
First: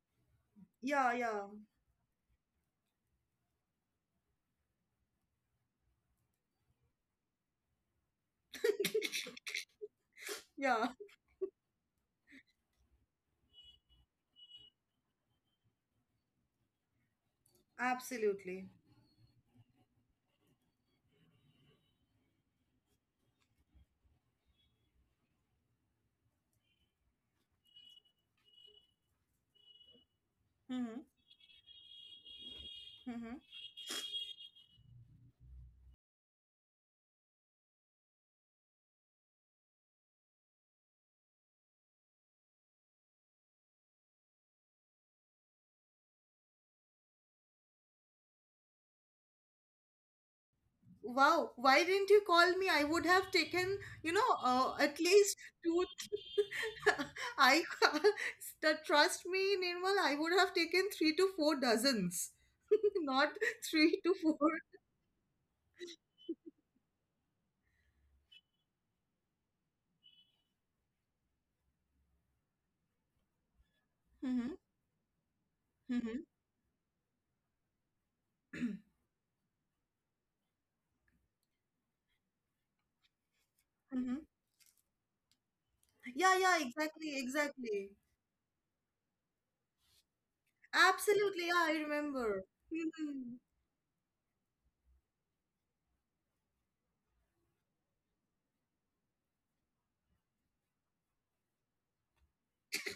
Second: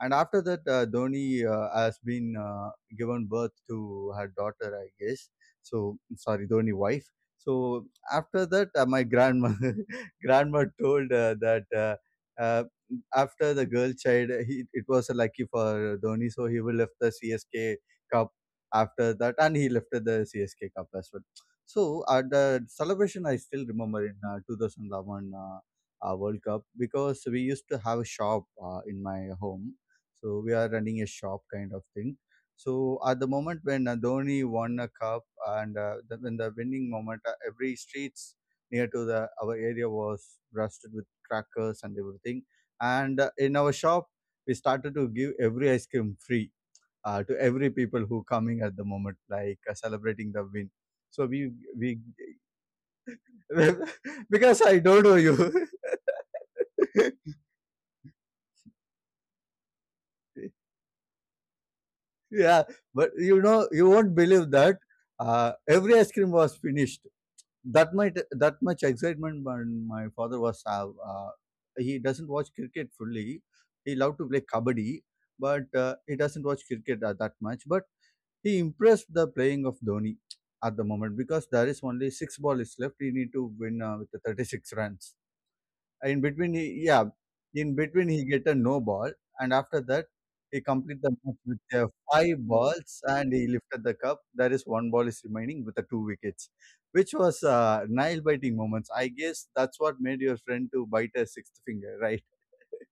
S1: And after that,
S2: Yeah,
S1: Dhoni
S2: yeah,
S1: has been given birth to her daughter, I guess. So sorry, Dhoni wife. So after that, my grandma grandma
S2: yeah.
S1: told that uh, after the girl child, he, it was lucky for Dhoni, so he will lift the CSK cup
S2: Absolutely.
S1: after that, and he lifted the CSK cup as well. So at the celebration, I still remember in 2011 World Cup because we used to have a shop in my home. So we are
S2: Mm-hmm.
S1: running a shop kind of thing. So at the
S2: Mm-hmm.
S1: moment when Dhoni won a cup and the, when the winning moment, every streets near to the our area was rusted with crackers and everything. And in our shop, we started to give every ice cream free to every people who coming at the moment, like celebrating the win. So
S2: Wow,
S1: we
S2: why
S1: we
S2: didn't you call me? I would have taken, you know,
S1: because I
S2: at
S1: don't know
S2: least
S1: you.
S2: two. th- I the trust me, Nirmal, I would have taken three to four dozens,
S1: Yeah, but
S2: not
S1: you know you
S2: three to
S1: won't
S2: four.
S1: believe that every ice cream was finished. That might that much excitement when my father was have. He doesn't watch cricket fully. He loved to play
S2: Mm-hmm,
S1: kabaddi, but he
S2: mm-hmm,
S1: doesn't watch cricket that much. But he impressed the playing of Dhoni at the moment because there is only 6 ball is left. He need to win with
S2: mm-hmm.
S1: the 36 runs. In
S2: Yeah,
S1: between,
S2: yeah,
S1: he, yeah,
S2: exactly,
S1: in
S2: exactly.
S1: between he get a no ball, and after that he complete the match
S2: Absolutely, yeah,
S1: with
S2: I
S1: five
S2: remember.
S1: balls, and he lifted the cup. There is 1 ball is remaining with the 2 wickets, which was nail biting moments. I guess that's what made your friend to bite her sixth finger, right?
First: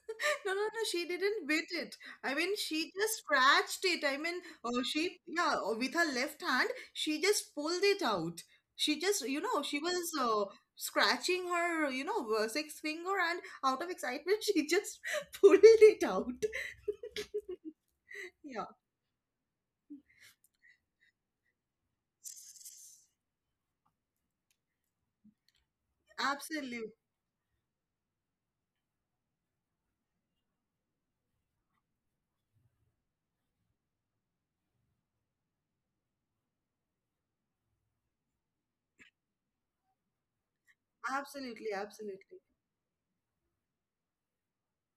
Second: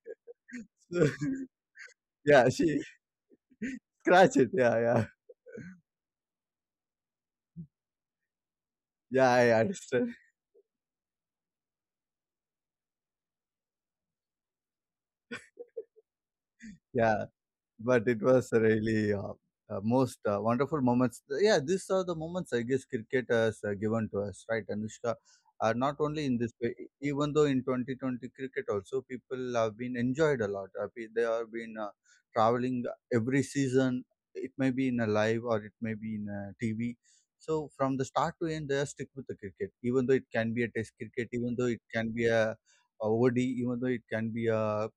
S2: No, no, no. She
S1: So,
S2: didn't bit it. I
S1: yeah,
S2: mean,
S1: she
S2: she just scratched it. I mean,
S1: scratch it. Yeah, yeah,
S2: she, yeah, with her left hand, she just pulled it out. She just,
S1: yeah.
S2: you
S1: I
S2: know, she was
S1: understand.
S2: scratching her, you know, sixth finger, and out of excitement, she just pulled it out.
S1: Yeah. But it was
S2: Yeah.
S1: really most wonderful moments. Yeah, these are the moments I guess cricket has given to us, right, Anushka? Not only in this way, e-
S2: Absolutely.
S1: even though in 2020 cricket also people have been enjoyed a lot. They have been traveling every season. It may be in a live or it may be in a TV. So from the start to end, they are stick with the cricket. Even though it can be a test cricket, even though
S2: Absolutely.
S1: it can be
S2: Absolutely.
S1: a OD, even though it can be a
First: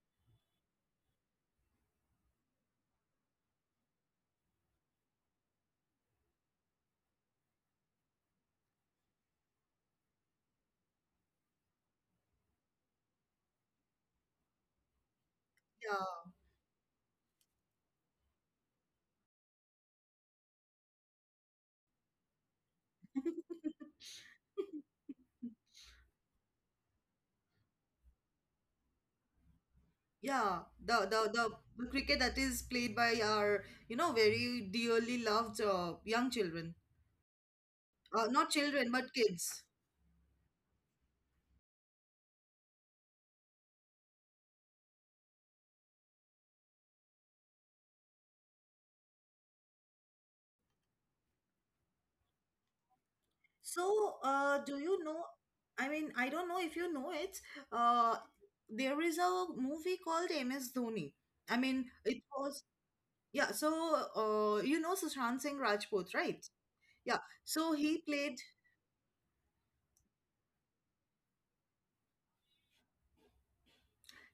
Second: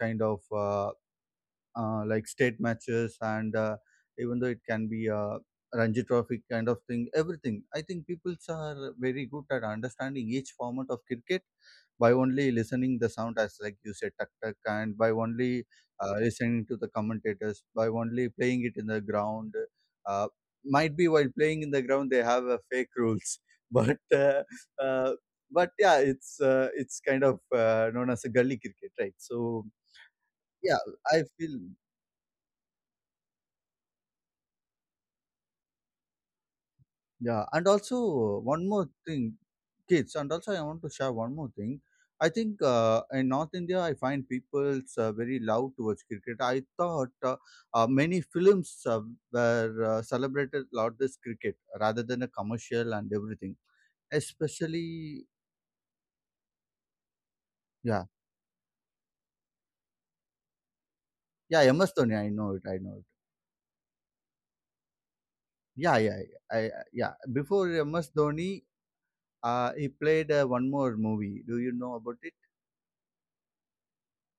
S1: kind of. Like state matches and even though it can be a Ranji Trophy kind of thing, everything. I think people are very good at understanding each format of cricket by only listening the sound as like you said tuck tuck and by only
S2: Yeah.
S1: listening to the commentators by only playing it in the ground uh, might be while playing in the ground they have fake rules but uh, uh, but yeah it's kind of known as a gully cricket, right? So
S2: Yeah,
S1: yeah,
S2: the,
S1: I
S2: the
S1: feel.
S2: the the cricket that is played by our, you know, very dearly loved young children.
S1: Yeah, and also
S2: Not
S1: one more
S2: children, but
S1: thing,
S2: kids.
S1: kids, and also I want to share one more thing. I think in North India, I find people's very love towards cricket. I thought many films were celebrated a lot this cricket rather than a commercial and everything.
S2: So, do you know?
S1: Especially,
S2: I mean, I don't know if you know it.
S1: yeah,
S2: Uh, there is a movie called MS Dhoni. I
S1: yeah,
S2: mean,
S1: MS Dhoni,
S2: it
S1: I know
S2: was,
S1: it, I know it.
S2: yeah. So, you know Sushant Singh
S1: Yeah,
S2: Rajput,
S1: yeah,
S2: right?
S1: yeah, yeah.
S2: Yeah.
S1: Before
S2: So he
S1: MS
S2: played.
S1: Dhoni, he played one more movie. Do you know about it?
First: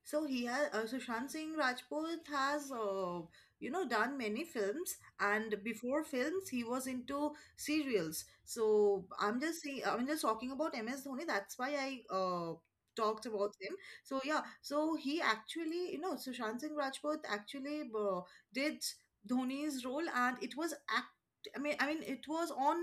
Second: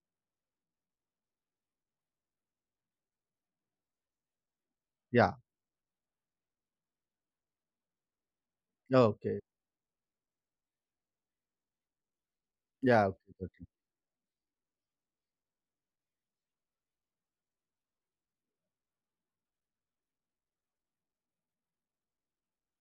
S2: So he has, Sushant Singh Rajput has, you know, done many films,
S1: Yeah.
S2: and before films he was into serials. So
S1: Okay.
S2: I'm just saying, I'm just talking about MS Dhoni. That's why I
S1: Yeah. Okay.
S2: talked about
S1: Okay.
S2: him. So yeah, so he actually, you know, Sushant Singh Rajput actually did Dhoni's role, and it was act. I mean, it was on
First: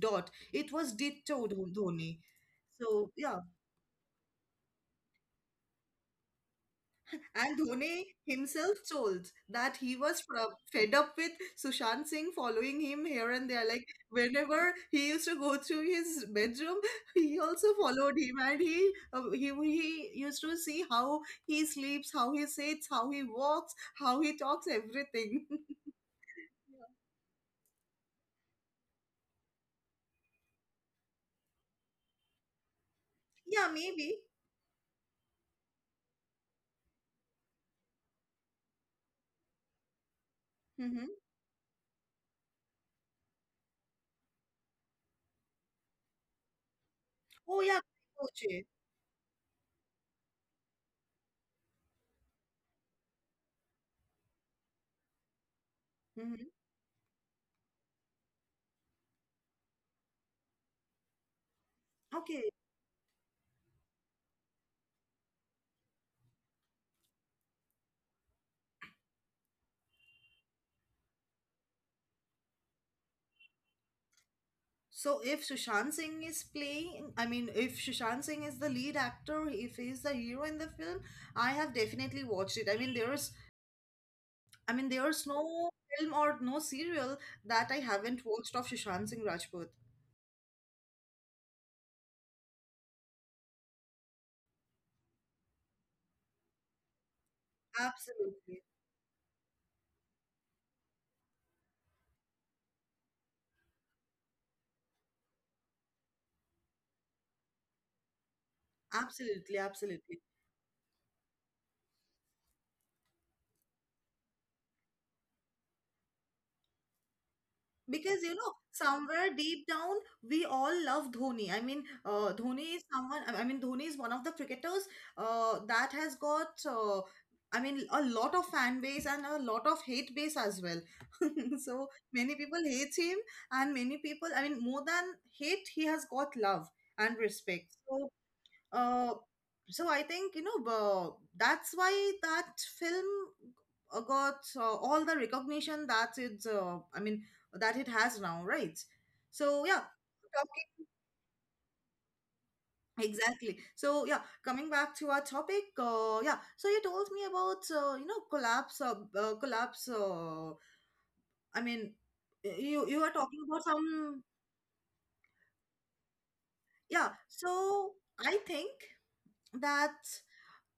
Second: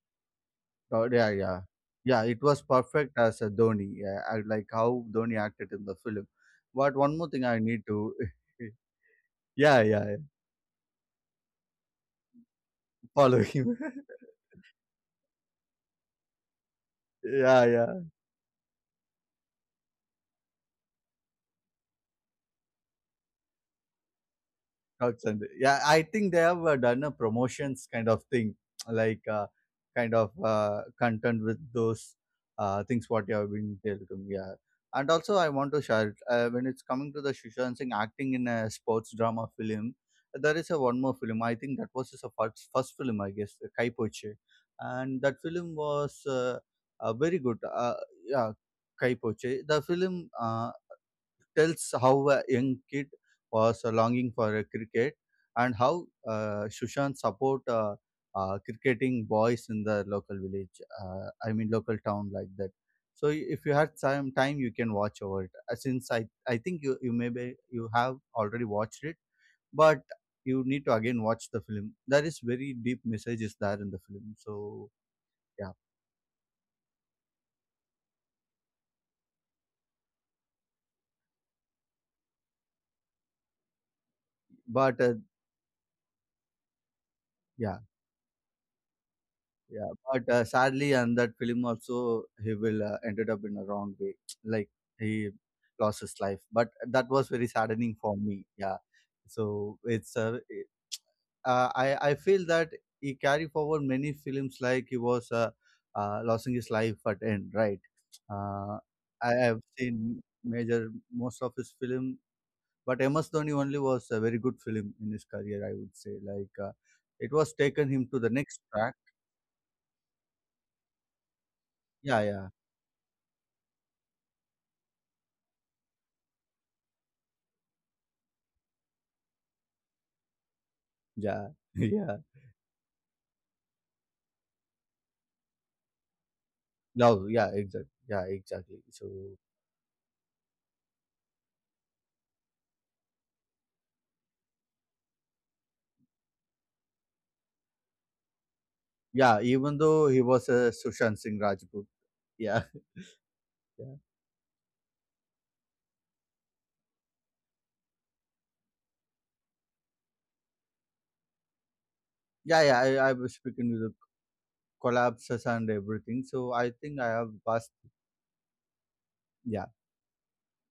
S2: dot. It was
S1: Oh, yeah,
S2: ditto
S1: yeah,
S2: Dhoni.
S1: yeah. It was
S2: So
S1: perfect
S2: yeah.
S1: as a Dhoni. Yeah, I like how Dhoni acted in the film. But one more thing
S2: And
S1: I need
S2: Dhoni
S1: to,
S2: himself told that
S1: yeah,
S2: he
S1: yeah, yeah.
S2: was fed up with Sushant Singh following him here
S1: Follow
S2: and there.
S1: him.
S2: Like, whenever he used to go through his bedroom, he
S1: Yeah,
S2: also
S1: yeah.
S2: followed him, and he used to see how he sleeps, how he sits, how he walks, how he talks,
S1: Cloud Sunday.
S2: everything.
S1: Yeah, I think they have done a promotions kind of thing, like kind of content with those things what you have
S2: Yeah,
S1: been telling to
S2: maybe.
S1: me. Yeah. And also, I want to share when it's coming to the Sushant Singh acting in a sports drama film. There is a one
S2: Hmm.
S1: more film. I think that was his first film, I guess, Kai Poche. And that film was very good.
S2: Oh, yeah.
S1: Uh, yeah,
S2: Okay.
S1: Kai Poche. The film. Tells how a young kid was longing for a cricket and how
S2: Hmm.
S1: Shushan support cricketing boys in the local village. I mean, local town
S2: Okay.
S1: like that. So I- if you had time, time you can watch over it. Since I think you maybe you have already watched it, but you need to again watch the film. There is very deep messages there in the film. So
S2: So if
S1: yeah,
S2: Sushant Singh is playing, I mean, if Sushant Singh is the lead actor, if he's the hero in the film, I have definitely watched it. I mean, there's, I mean,
S1: but
S2: there's no film or no serial that I
S1: yeah.
S2: haven't watched of Sushant Singh Rajput.
S1: Yeah, but sadly, and that film also he will ended up in a wrong way. Like he lost his life, but that was very saddening for me.
S2: Absolutely,
S1: Yeah, so I feel that he carry forward many films like he was losing his life at end, right? Uh, I
S2: absolutely,
S1: have seen
S2: absolutely.
S1: major most of his film, but MS Dhoni only was a very good film in his career. I would say like it was taken him
S2: Because,
S1: to
S2: you
S1: the
S2: know,
S1: next track.
S2: somewhere deep down, we all love Dhoni. I mean,
S1: Yeah, yeah.
S2: Dhoni is someone. I mean, Dhoni is one of the cricketers that has got. I mean, a lot of fan base, and a lot of hate base as well.
S1: Yeah,
S2: So
S1: yeah.
S2: many people hate him, and many people, I mean, more than hate, he has got love and
S1: No, yeah,
S2: respect.
S1: exactly.
S2: So.
S1: Yeah, exactly. So,
S2: Uh, so I think, you know, that's why that film got all the recognition that it, I mean, that it has now, right?
S1: yeah,
S2: So yeah,
S1: even though he was
S2: talking,
S1: a Sushant Singh Rajput, yeah,
S2: exactly. So
S1: yeah,
S2: yeah, coming back to our topic, yeah. So you told me about, you know, collapse, collapse. I mean,
S1: yeah,
S2: you
S1: yeah.
S2: you are
S1: I
S2: talking
S1: was
S2: about
S1: speaking with the
S2: some,
S1: collapses and everything. So I think
S2: yeah.
S1: I have passed.
S2: So I think
S1: Yeah.
S2: that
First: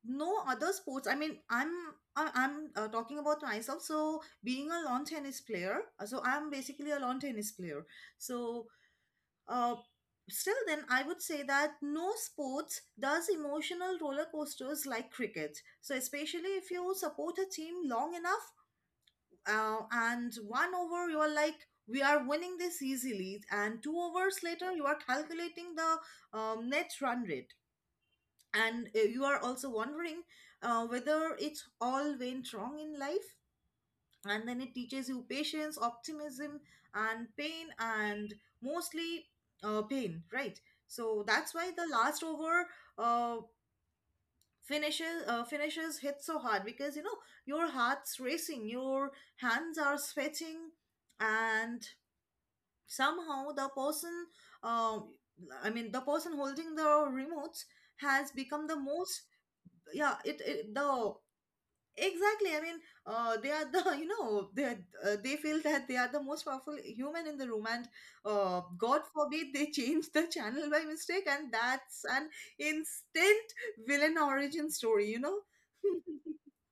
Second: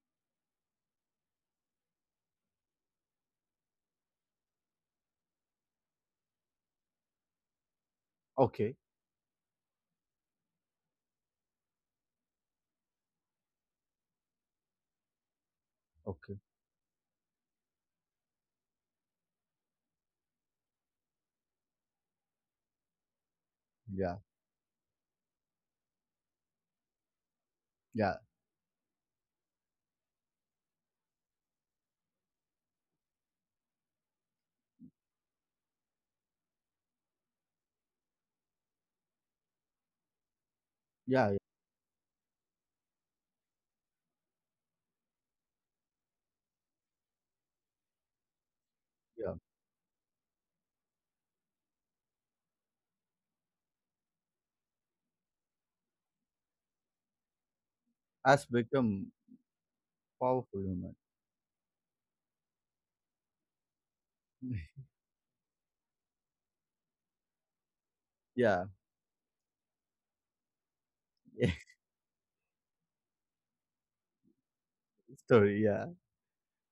S2: no other sports, I mean I'm I- I'm talking about myself, so being a lawn tennis player, so I'm basically a lawn tennis player, so
S1: Okay.
S2: uh, still then I would say that no sports does emotional roller coasters like cricket. So
S1: Okay.
S2: especially if you support a team long enough, and one over you're like, we are winning this easily, and two
S1: Yeah.
S2: overs later you are calculating the net run rate,
S1: Yeah.
S2: and you are also wondering whether it's all went wrong in life. And then it teaches you patience, optimism, and pain, and mostly, pain, right? So
S1: Yeah. Yeah.
S2: that's why the last over uh, finishes hit so hard, because, you know, your heart's racing, your
S1: Yeah.
S2: hands are sweating, and somehow the person, um, I mean, the person holding the remotes has
S1: Has
S2: become the
S1: become
S2: most, yeah, it,
S1: powerful
S2: it
S1: human.
S2: the exactly. I mean, they are the, you know, they are, they feel that they are the most powerful human in the room. And
S1: Yeah.
S2: god forbid they change the channel by mistake, and that's an instant villain origin story, you know.
S1: Sorry. Yeah.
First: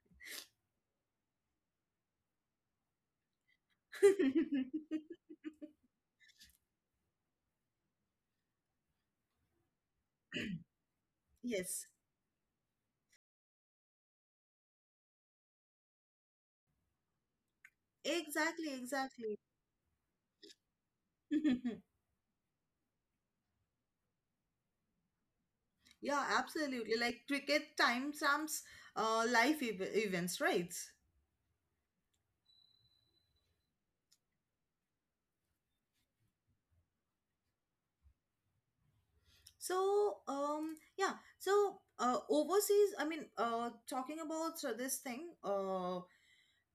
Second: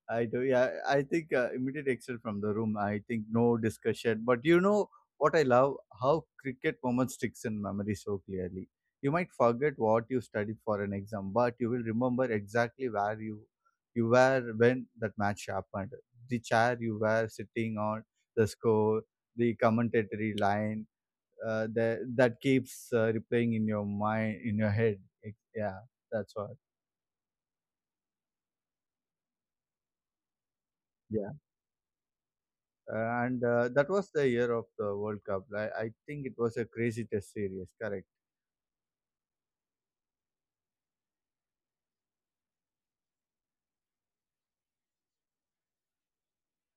S1: I do. Yeah, I think immediate exit from the room. I think no discussion. But you know what I love? How cricket moment sticks in memory so clearly. You might forget what you studied for an exam, but you will
S2: Yes,
S1: remember exactly where you were when that match happened. The chair you were sitting on, the
S2: exactly,
S1: score,
S2: exactly.
S1: the commentary line, that that keeps replaying in your mind, in your head. It- yeah,
S2: Yeah,
S1: that's what.
S2: absolutely. Like cricket timestamps life ev events, right?
S1: Yeah. And that was the year of the World Cup. I think it was a crazy test series, correct?
S2: So, yeah. So, overseas, I mean, talking about, so this thing,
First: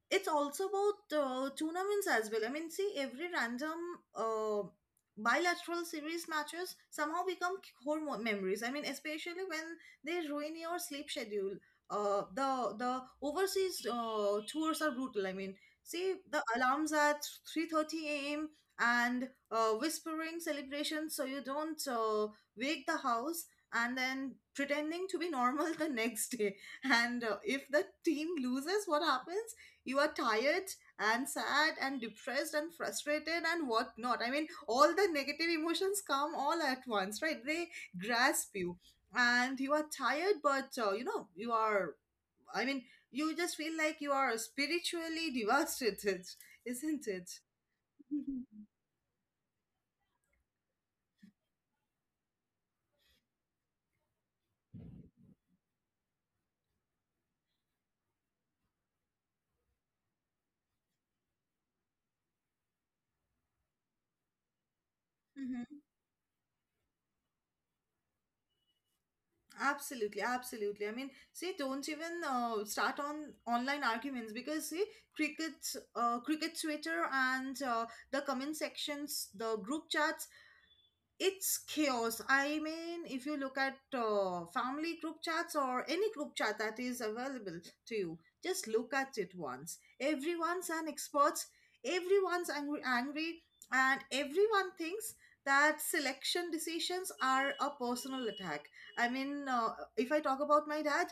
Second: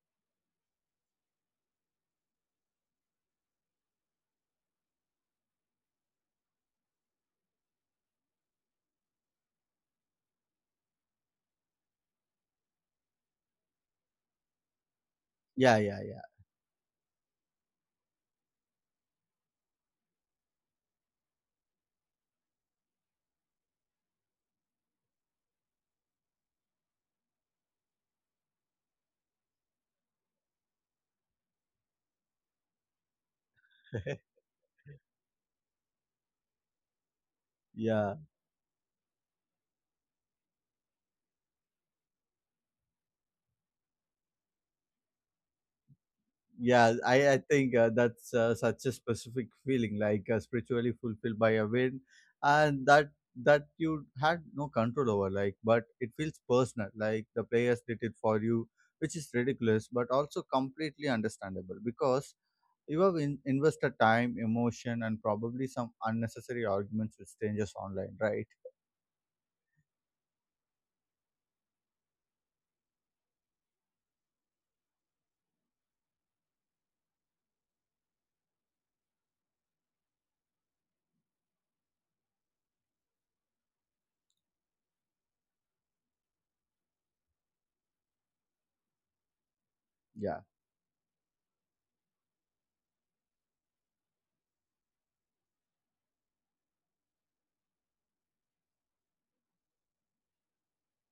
S2: it's also about tournaments as well. I mean, see, every random uh, bilateral series matches somehow become core memories. I mean, especially when they ruin your sleep schedule. The overseas tours are brutal. I mean,
S1: Yeah, yeah,
S2: see,
S1: yeah.
S2: the alarms at 3:30 a.m., and whispering celebrations so you don't wake the house, and then pretending to be normal the next day. And if the team loses, what happens? You are tired and sad and depressed and frustrated and whatnot. I mean, all the negative emotions come all at once, right? They
S1: Yeah,
S2: grasp you, and you are tired, but you know, you are, I mean, you just feel like you are spiritually devastated,
S1: yeah.
S2: isn't it?
S1: I think that's such a specific feeling, like spiritually fulfilled by a win, and that that you had no control over. Like, but it feels personal. Like the players did it for you, which is ridiculous, but also completely understandable because you have in- invested time, emotion, and probably
S2: Mhm.
S1: some unnecessary arguments with strangers online, right?
S2: Absolutely, absolutely. I mean, see, don't even start on online arguments because see, cricket, cricket Twitter and the comment sections, the group chats, it's chaos. I mean, if you look at family group chats or any group chat that is available to you, just look at it once.
S1: Yeah.
S2: Everyone's an expert, everyone's angry, and everyone thinks that selection decisions are a personal attack. i mean uh, if I talk about my dad,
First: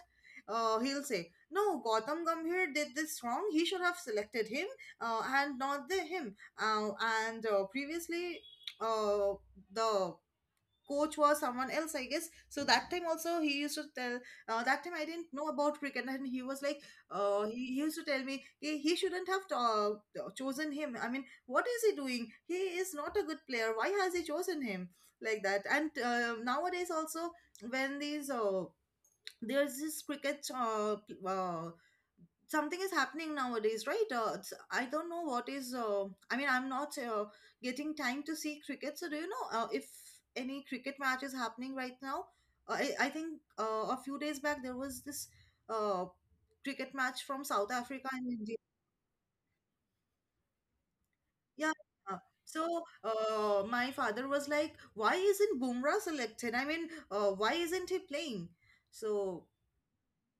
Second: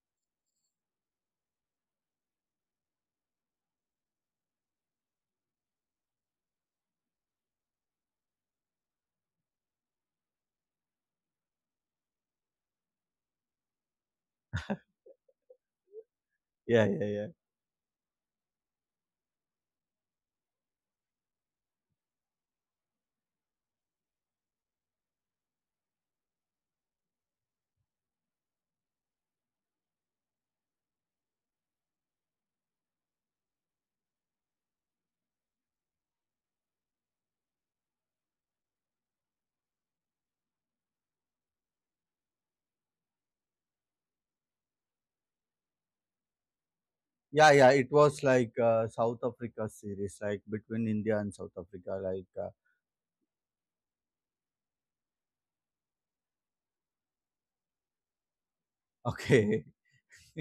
S2: he'll say, "No, Gautam Gambhir did this wrong, he should have selected him, and not the him." uh, and Previously, uh, the coach was someone else, I guess, so that time also he used to tell, that time I didn't know about cricket and he was like,
S1: Yeah, yeah, yeah.
S2: he used to tell me he shouldn't have chosen him. I mean, what is he doing? He is not a good player, why has he chosen him, like that. And nowadays also, when these there's this cricket something is happening nowadays, right? I don't know what is, I mean I'm not getting time to see cricket, so do you know if any cricket match is happening right now? I think a few days back there was this uh, cricket match from
S1: Yeah, yeah.
S2: South
S1: It
S2: Africa
S1: was
S2: and
S1: like
S2: India.
S1: South Africa series, like between India and South
S2: Yeah,
S1: Africa.
S2: yeah.
S1: Like,
S2: So my father was like, why isn't Bumrah selected? I mean, why isn't he playing? So
S1: okay,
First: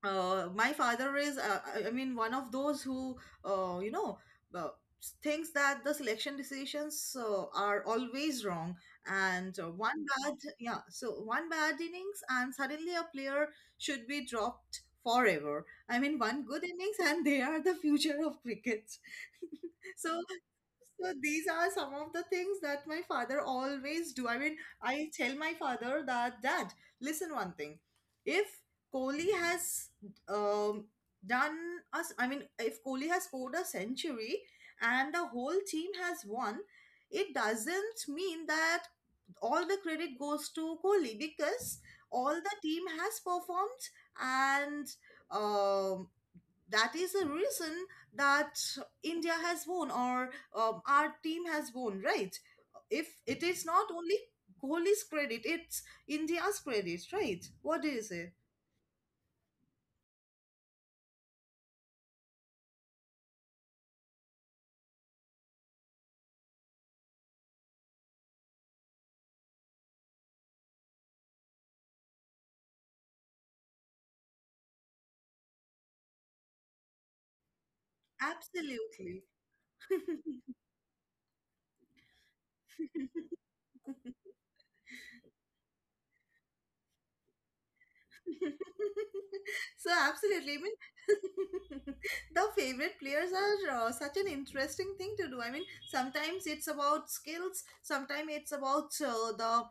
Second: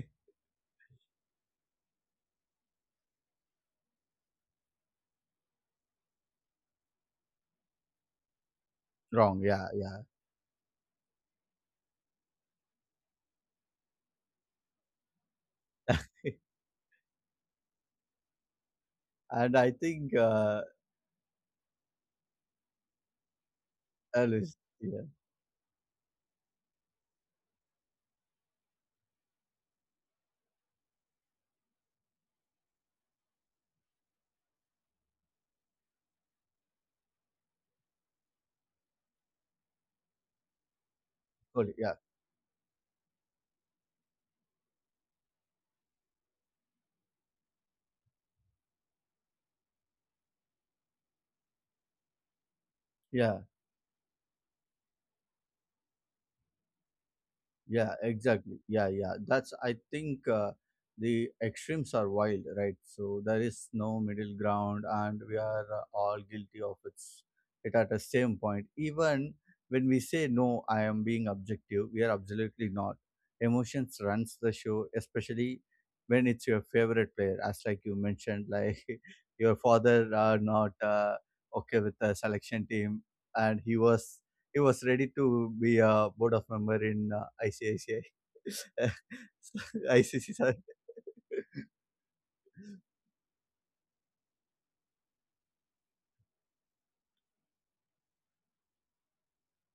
S2: my father is, I mean, one of those who, uh, you know uh, thinks that the selection decisions are always wrong.
S1: wrong.
S2: And
S1: Yeah, yeah.
S2: one bad, yeah, so one bad innings and suddenly a player should be dropped forever. I mean, one good innings and they are the future of cricket.
S1: And I think,
S2: So so these are some of the things that my father always do. I
S1: Alice,
S2: mean,
S1: yeah,
S2: I tell my father that, Dad, listen one thing. If Kohli has, um, done us, I mean, if Kohli has scored a century and the whole team has won, it doesn't mean that all the credit goes to Kohli,
S1: sorry,
S2: because
S1: yeah,
S2: all the team has performed, and, um, that is the reason that India has won, or, our team has won, right? If
S1: yeah.
S2: it is not only Kohli's credit, it's India's credit, right? What do
S1: Yeah,
S2: you say?
S1: exactly. Yeah, yeah. That's, I think the extremes are wild, right? So there is no middle ground, and we are all guilty of it's, it at the same point. Even when we say, no, I am being objective, we are absolutely not. Emotions runs the show, especially when it's your favorite player, as like you mentioned, like
S2: Absolutely.
S1: your father are not okay with the selection team, and he was ready to be a board of member in ICICI.
S2: So
S1: ICC, sorry.
S2: absolutely, I mean, the favorite players are such an interesting thing to do. I mean, sometimes it's about skills, sometimes it's about the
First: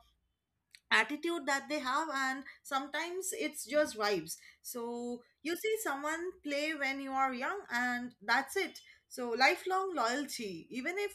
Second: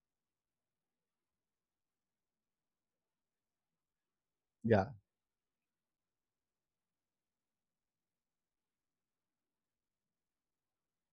S2: attitude that they have, and sometimes it's just vibes.
S1: Yeah,
S2: So you see someone play when you are young and that's it. So lifelong loyalty, even if,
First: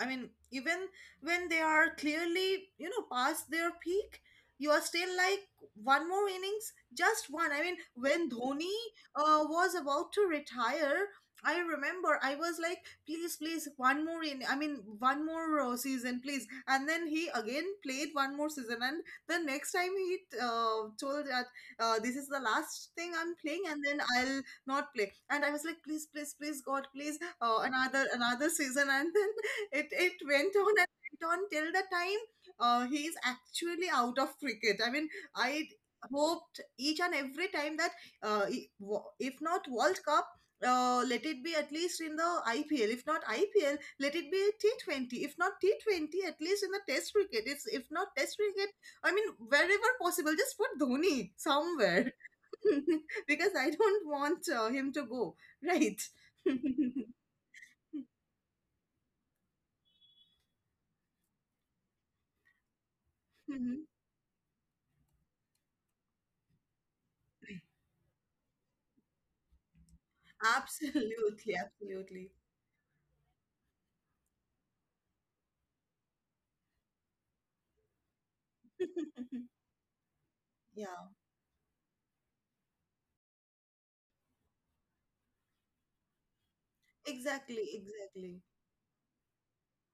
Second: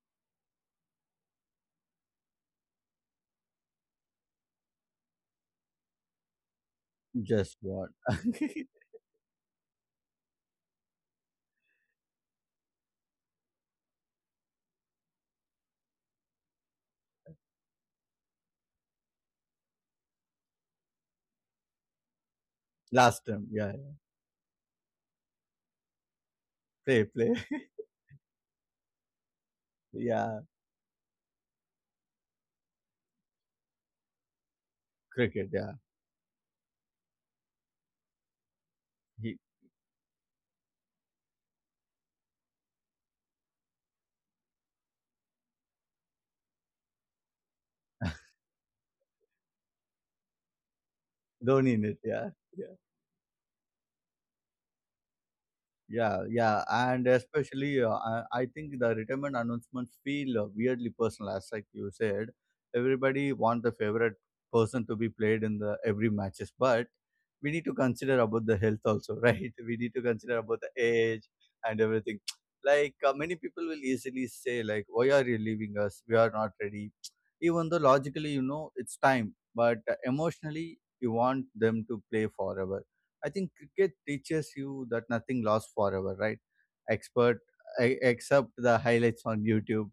S2: I mean, even when they are clearly, you know, past their peak, you are still like, one more innings, just
S1: just
S2: one. I mean,
S1: what
S2: when Dhoni was about to retire, I remember I was like, please, please, one more in. I mean, one more season, please. And then he again played one more season, and the next time he told that this is the last thing
S1: last
S2: I'm
S1: time.
S2: playing,
S1: Yeah,
S2: and
S1: yeah.
S2: then I'll not play. And I was like, please, please, please, God,
S1: Play,
S2: please,
S1: play.
S2: uh, another another season. And then it
S1: Yeah,
S2: went on and went on till the time he's actually out of cricket. I mean,
S1: cricket.
S2: I
S1: Yeah,
S2: hoped each and every time that,
S1: he,
S2: if not World Cup. Let it be at least in the IPL. If not IPL, let it be T20. If not T20, at least in the Test cricket. It's if not Test cricket, I mean, wherever possible, just put Dhoni
S1: Dhoni in it.
S2: somewhere.
S1: Yeah.
S2: Because I don't want him to go. Right.
S1: Yeah, yeah, and especially I think the retirement announcements feel weirdly personal, as like you said, everybody want the
S2: Mhm.
S1: favorite person to be played in the every matches, but we need to consider about the health also, right? We need to consider about the age
S2: Absolutely,
S1: and everything.
S2: absolutely.
S1: Like many people will easily say, like, "Why are you leaving us? We are not ready." Even though logically you know it's time, but emotionally
S2: Yeah,
S1: you want them to play forever. I think cricket teaches you that nothing lasts forever, right? Expert,
S2: exactly,
S1: I,
S2: exactly.
S1: except the highlights on YouTube.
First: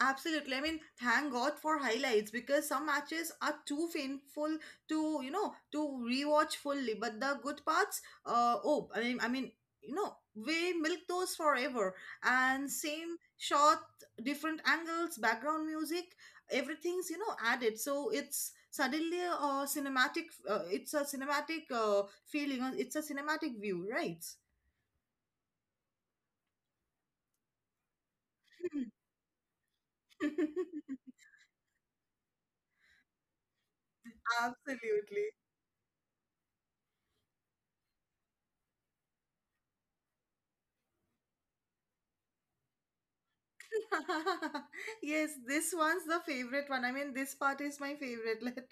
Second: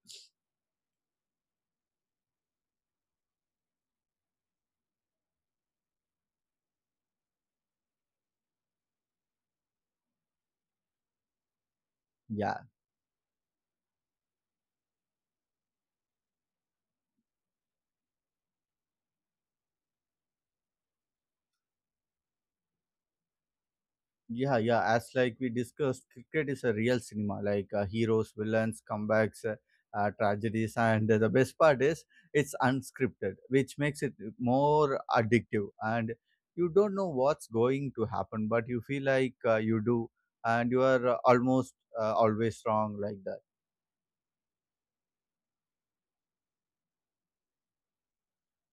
S2: Absolutely. I mean, thank God for highlights, because some matches are too painful to, you know, to rewatch fully. But the good parts, oh, I mean, you know, we milk those forever.
S1: Yeah,
S2: And same shot, different angles, background music, everything's, you know, added. So it's suddenly a cinematic, it's a cinematic view, right?
S1: yeah, yeah. As like we discussed, cricket is a real cinema, like heroes, villains, comebacks, tragedies, and the best part is it's unscripted, which makes it more
S2: Absolutely.
S1: addictive. And you don't know what's going to happen, but you feel like you do, and you are almost always wrong, like that.
S2: Yes, this one's the favorite one. I mean, this part is my favorite. Let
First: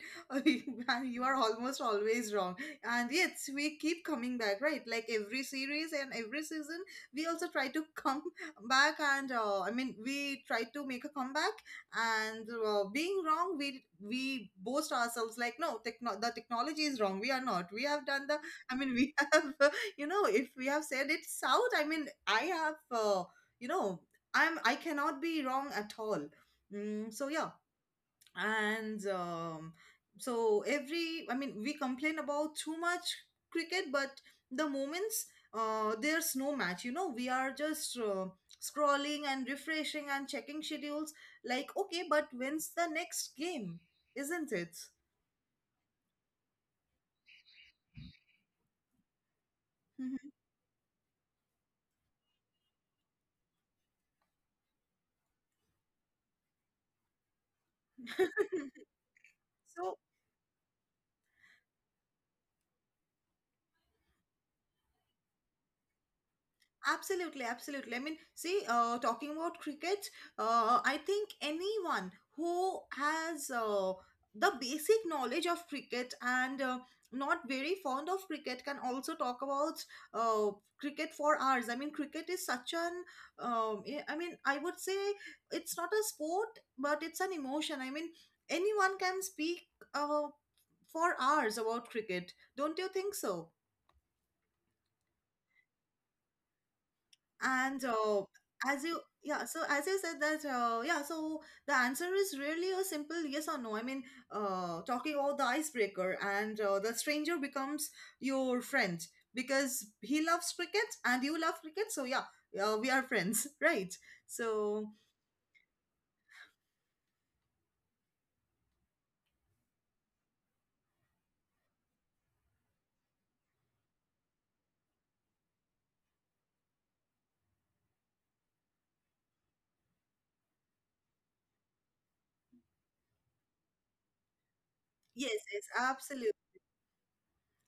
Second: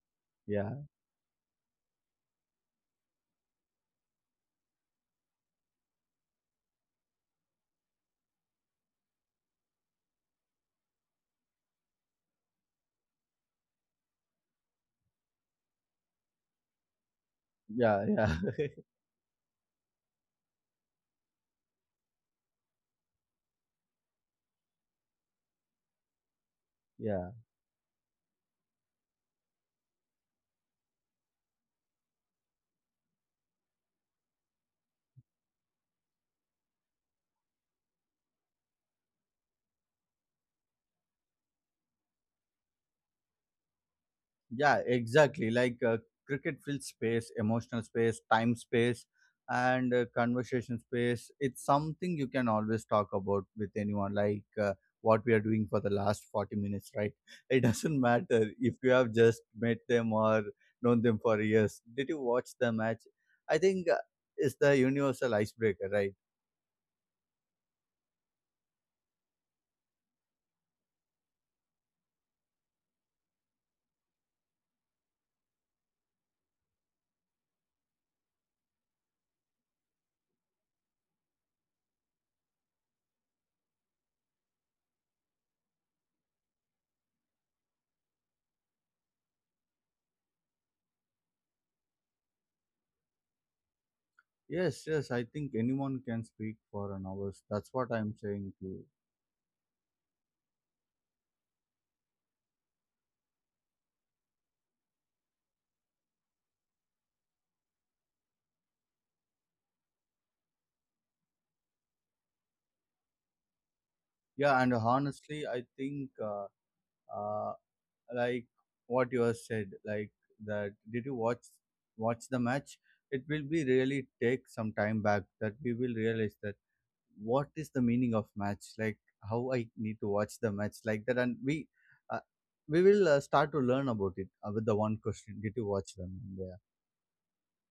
S1: Yeah,
S2: you are almost always wrong. And yes, we keep coming back, right? Like every series and every season, we also try to come back and, I mean, we try to make a comeback. And being wrong, we boast ourselves like, no, the technology is wrong. We are not. We have
S1: yeah,
S2: done
S1: yeah,
S2: the. I mean, we have. You know, if we have said it's out, I mean, I have. You know, I cannot be wrong at all. Mm, so
S1: yeah.
S2: yeah. And, so every, I mean, we complain about too much cricket, but the moments, there's no match, you know, we are just scrolling and refreshing and checking schedules like, okay, but when's the next game, isn't it?
S1: Yeah, exactly. Like cricket fills space, emotional space, time space, and
S2: Mhm.
S1: conversation space. It's something you can always talk about with anyone, like what we are doing for the last 40 minutes, right? It doesn't matter if you have just met
S2: So
S1: them or known them for years. Did you watch the match? I think it's the universal icebreaker, right?
S2: absolutely, absolutely. I mean, see, talking about cricket, I think anyone who has the basic knowledge of cricket and not very fond of cricket can also talk about uh, cricket for hours. I mean, cricket is such an, I mean, I would say it's not a sport, but it's an emotion. I mean, anyone can speak uh, for hours about cricket. Don't you think so?
S1: Yes, yes. I think anyone can speak for an hour. That's
S2: And
S1: what I'm saying to
S2: as
S1: you.
S2: you, yeah, so as you said that, yeah, so the answer is really a simple yes or no. I mean, talking about the icebreaker and the stranger becomes your friend because he loves cricket and you love cricket. So, yeah, we are friends, right?
S1: Yeah, and
S2: So,
S1: honestly, I think. Uh, like what you have said, like that did you watch the match? It will be really take some time back that we will realize that what is the meaning of match, like how I need to watch the match like that, and uh, we will start to learn about it with the one question:
S2: yes,
S1: Did you
S2: yes,
S1: watch them?
S2: absolutely.
S1: Yeah,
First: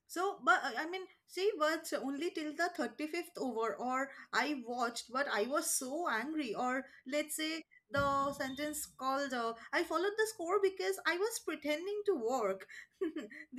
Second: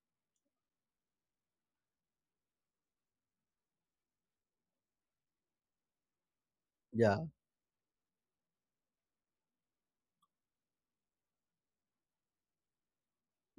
S2: So, but I mean, she watched only till the 35th over, or I watched, but I was so angry. Or
S1: yeah,
S2: let's say the sentence called, I followed the score because I was pretending to work.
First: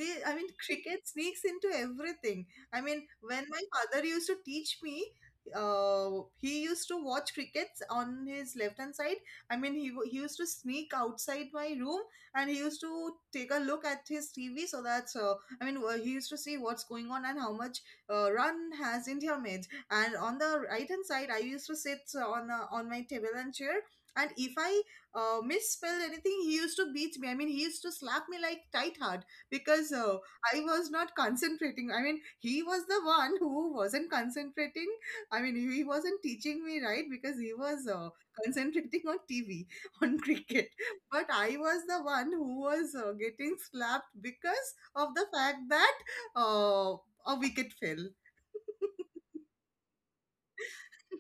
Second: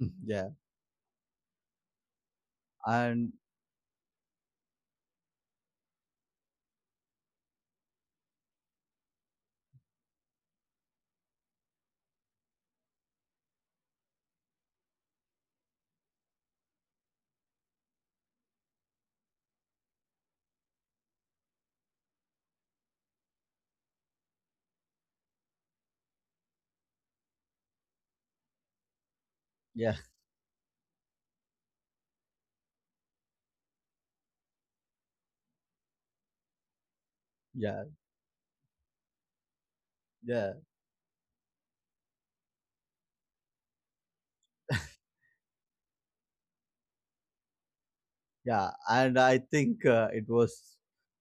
S2: I mean,
S1: yeah,
S2: cricket sneaks into everything. I mean,
S1: and
S2: when my father used to teach me, he used to watch crickets on his left hand side. I mean, he used to sneak outside my room and he used to take a look at his TV so that. I mean, he used to see what's going on and how much run has India made. And on the right hand side, I used to sit on, on my table and chair. And if I misspelled anything, he used to beat me. I mean, he used to slap me like tight hard because,
S1: yeah,
S2: I was not concentrating. I mean, he was the one who wasn't concentrating. I mean, he wasn't teaching me right because he
S1: yeah,
S2: was concentrating on TV, on
S1: yeah.
S2: cricket. But I was the one who was getting slapped because of the fact that, uh, a wicket fell.
S1: Yeah, and I think it was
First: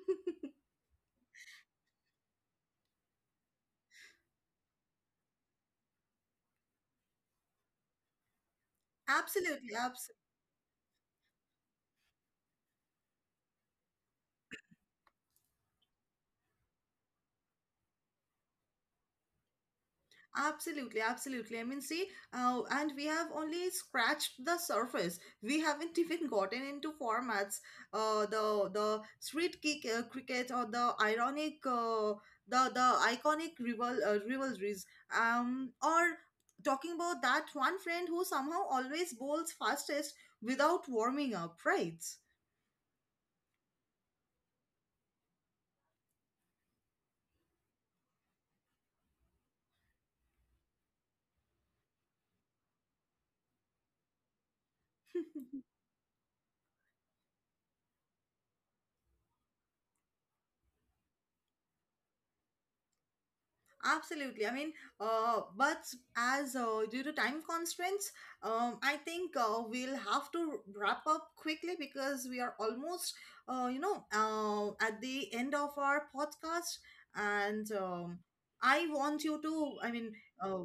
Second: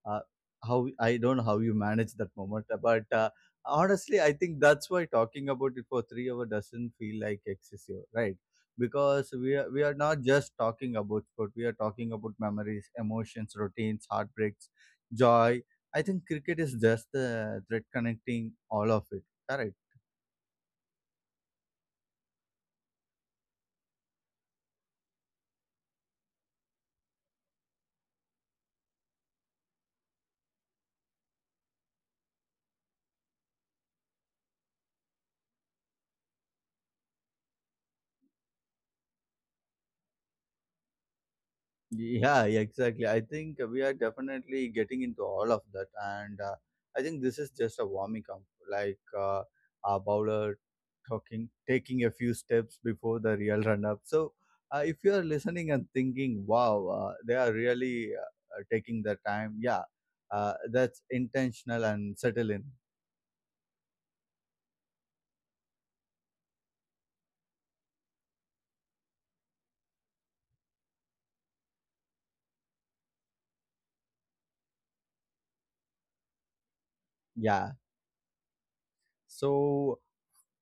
S1: uh, how I don't know how you managed that moment, but honestly, I think that's why talking about it for 3 hours doesn't feel like excessive, right? Because we are
S2: Absolutely,
S1: we are
S2: abs-
S1: not just talking about sport; we are talking about memories, emotions, routines, heartbreaks, joy. I think cricket is just the thread connecting all of it. Correct.
S2: Absolutely, absolutely. I mean, see, and we have only scratched the surface. We haven't even gotten into formats, the street kick cricket, or the ironic, the iconic rival rivalries. Or talking about that one friend who somehow always bowls fastest without warming up, right?
S1: Yeah, yeah, exactly. I think we are definitely getting into all of that, and I think this is just a warming up, like a bowler talking, taking a few steps before the real run-up. So, if you are listening and thinking, "Wow, they are really taking their time," yeah, that's intentional and settle in.
S2: Absolutely. I mean, but as due to time constraints, I think we'll have to wrap up quickly because we are almost, you know, at the end of our podcast. And,
S1: Yeah.
S2: I want you to, I
S1: So
S2: mean, uh,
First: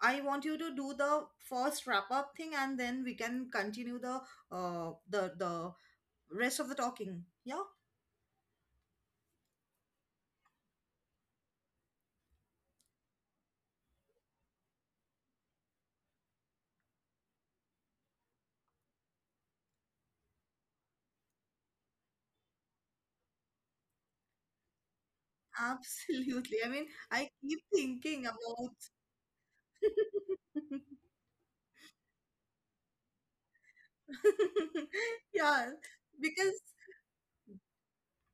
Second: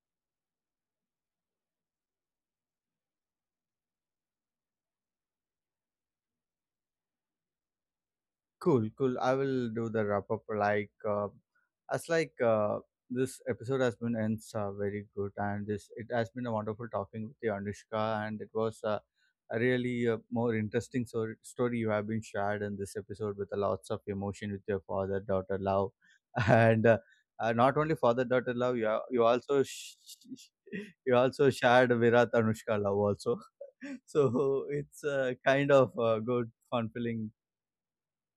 S2: I want you to do the first wrap up thing, and then we can continue the the rest of the talking. Yeah,
S1: cool, cool. I will do the wrap up. Like, as like this episode has been ends very good, and this it has been a wonderful talking with you, Anushka, and it was a really more interesting story you have been shared in this episode with a lots of emotion with your father daughter love,
S2: absolutely. I
S1: and
S2: mean, I keep
S1: not only father
S2: thinking
S1: daughter love,
S2: about.
S1: you are, you also you also shared Virat Anushka love also, so it's
S2: Yeah,
S1: kind of a good
S2: because
S1: fun filling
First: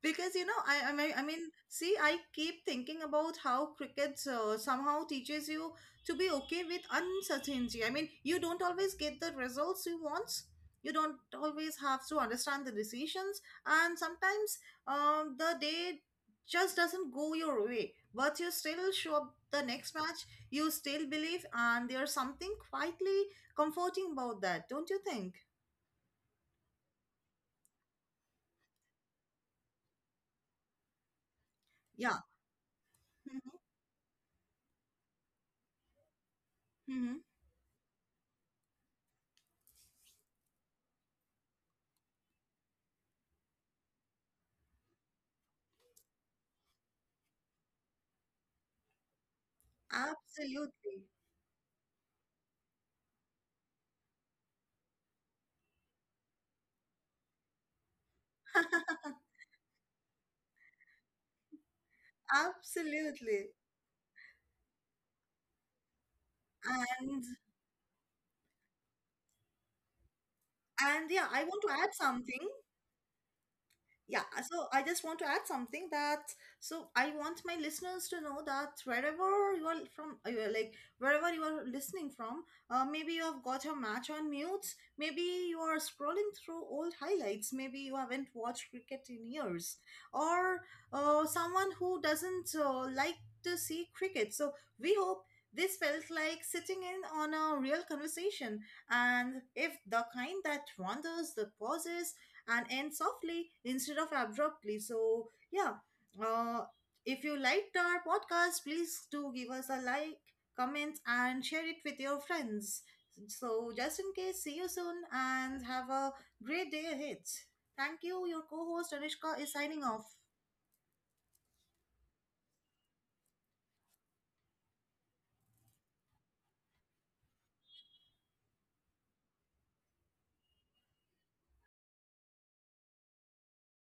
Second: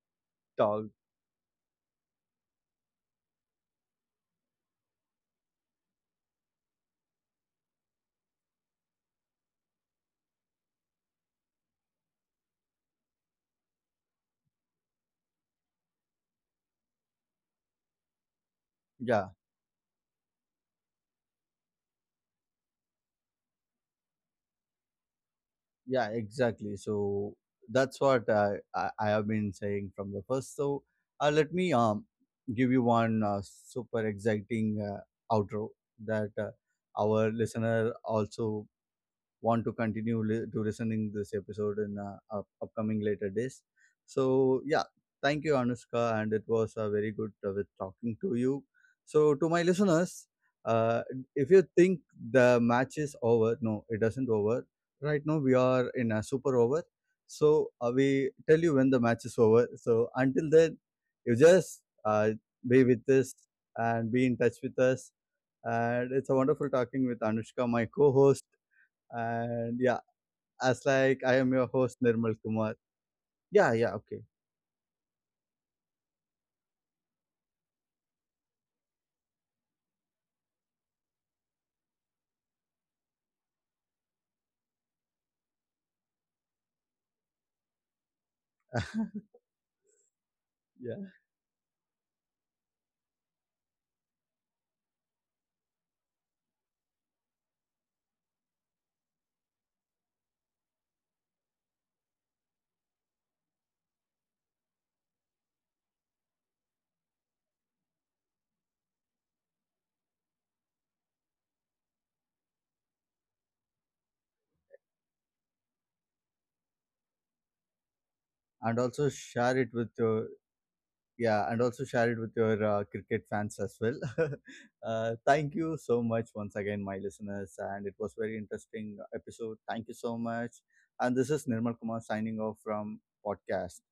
S2: you know
S1: talk.
S2: I mean see I keep thinking about how cricket somehow teaches you to be okay with uncertainty. I mean, you don't always get the results you want, you don't always have to understand the decisions, and sometimes, the day just doesn't go your way, but you still show
S1: Yeah.
S2: up the next match, you still believe, and there's something quietly comforting about that, don't you think?
S1: Yeah, exactly. So that's what I have been saying from the first. So let me
S2: Yeah.
S1: give you one super exciting outro that our listener also want to continue to listening this episode in upcoming later days. So yeah, thank you, Anushka, and it was very good with talking to you. So to my listeners, uh,
S2: Absolutely.
S1: if you think the match is over, no, it doesn't over. Right now we are in a super over. So we tell you when the match is over. So until then, you just be with us
S2: Absolutely.
S1: and be in touch with us. And it's a wonderful talking
S2: And
S1: with Anushka, my co-host. And yeah, as
S2: and
S1: like
S2: yeah,
S1: I
S2: I
S1: am
S2: want
S1: your
S2: to add
S1: host Nirmal
S2: something.
S1: Kumar. Yeah, yeah,
S2: Yeah,
S1: okay,
S2: so I just want to add something, that, so I want my listeners to know that wherever you are from, you are like, wherever you are listening from, maybe you have got your match on mute, maybe you are scrolling through old highlights, maybe you haven't watched cricket in years, or
S1: yeah.
S2: someone who doesn't like to see cricket. So we hope this felt like sitting in on a real conversation, and if the kind that wanders, that pauses and end softly instead of abruptly. So, yeah, uh, if you liked our podcast, please do give us a like, comments, and share it with your friends. So, just in case, see you soon and have a great day ahead. Thank you. Your co
S1: And
S2: host
S1: also
S2: Anishka is
S1: share it
S2: signing
S1: with
S2: off.
S1: your yeah, and also share it with your cricket fans as well. Uh, thank you so much once again, my listeners, and it was very interesting episode. Thank you so much. And this is Nirmal Kumar signing off from podcast.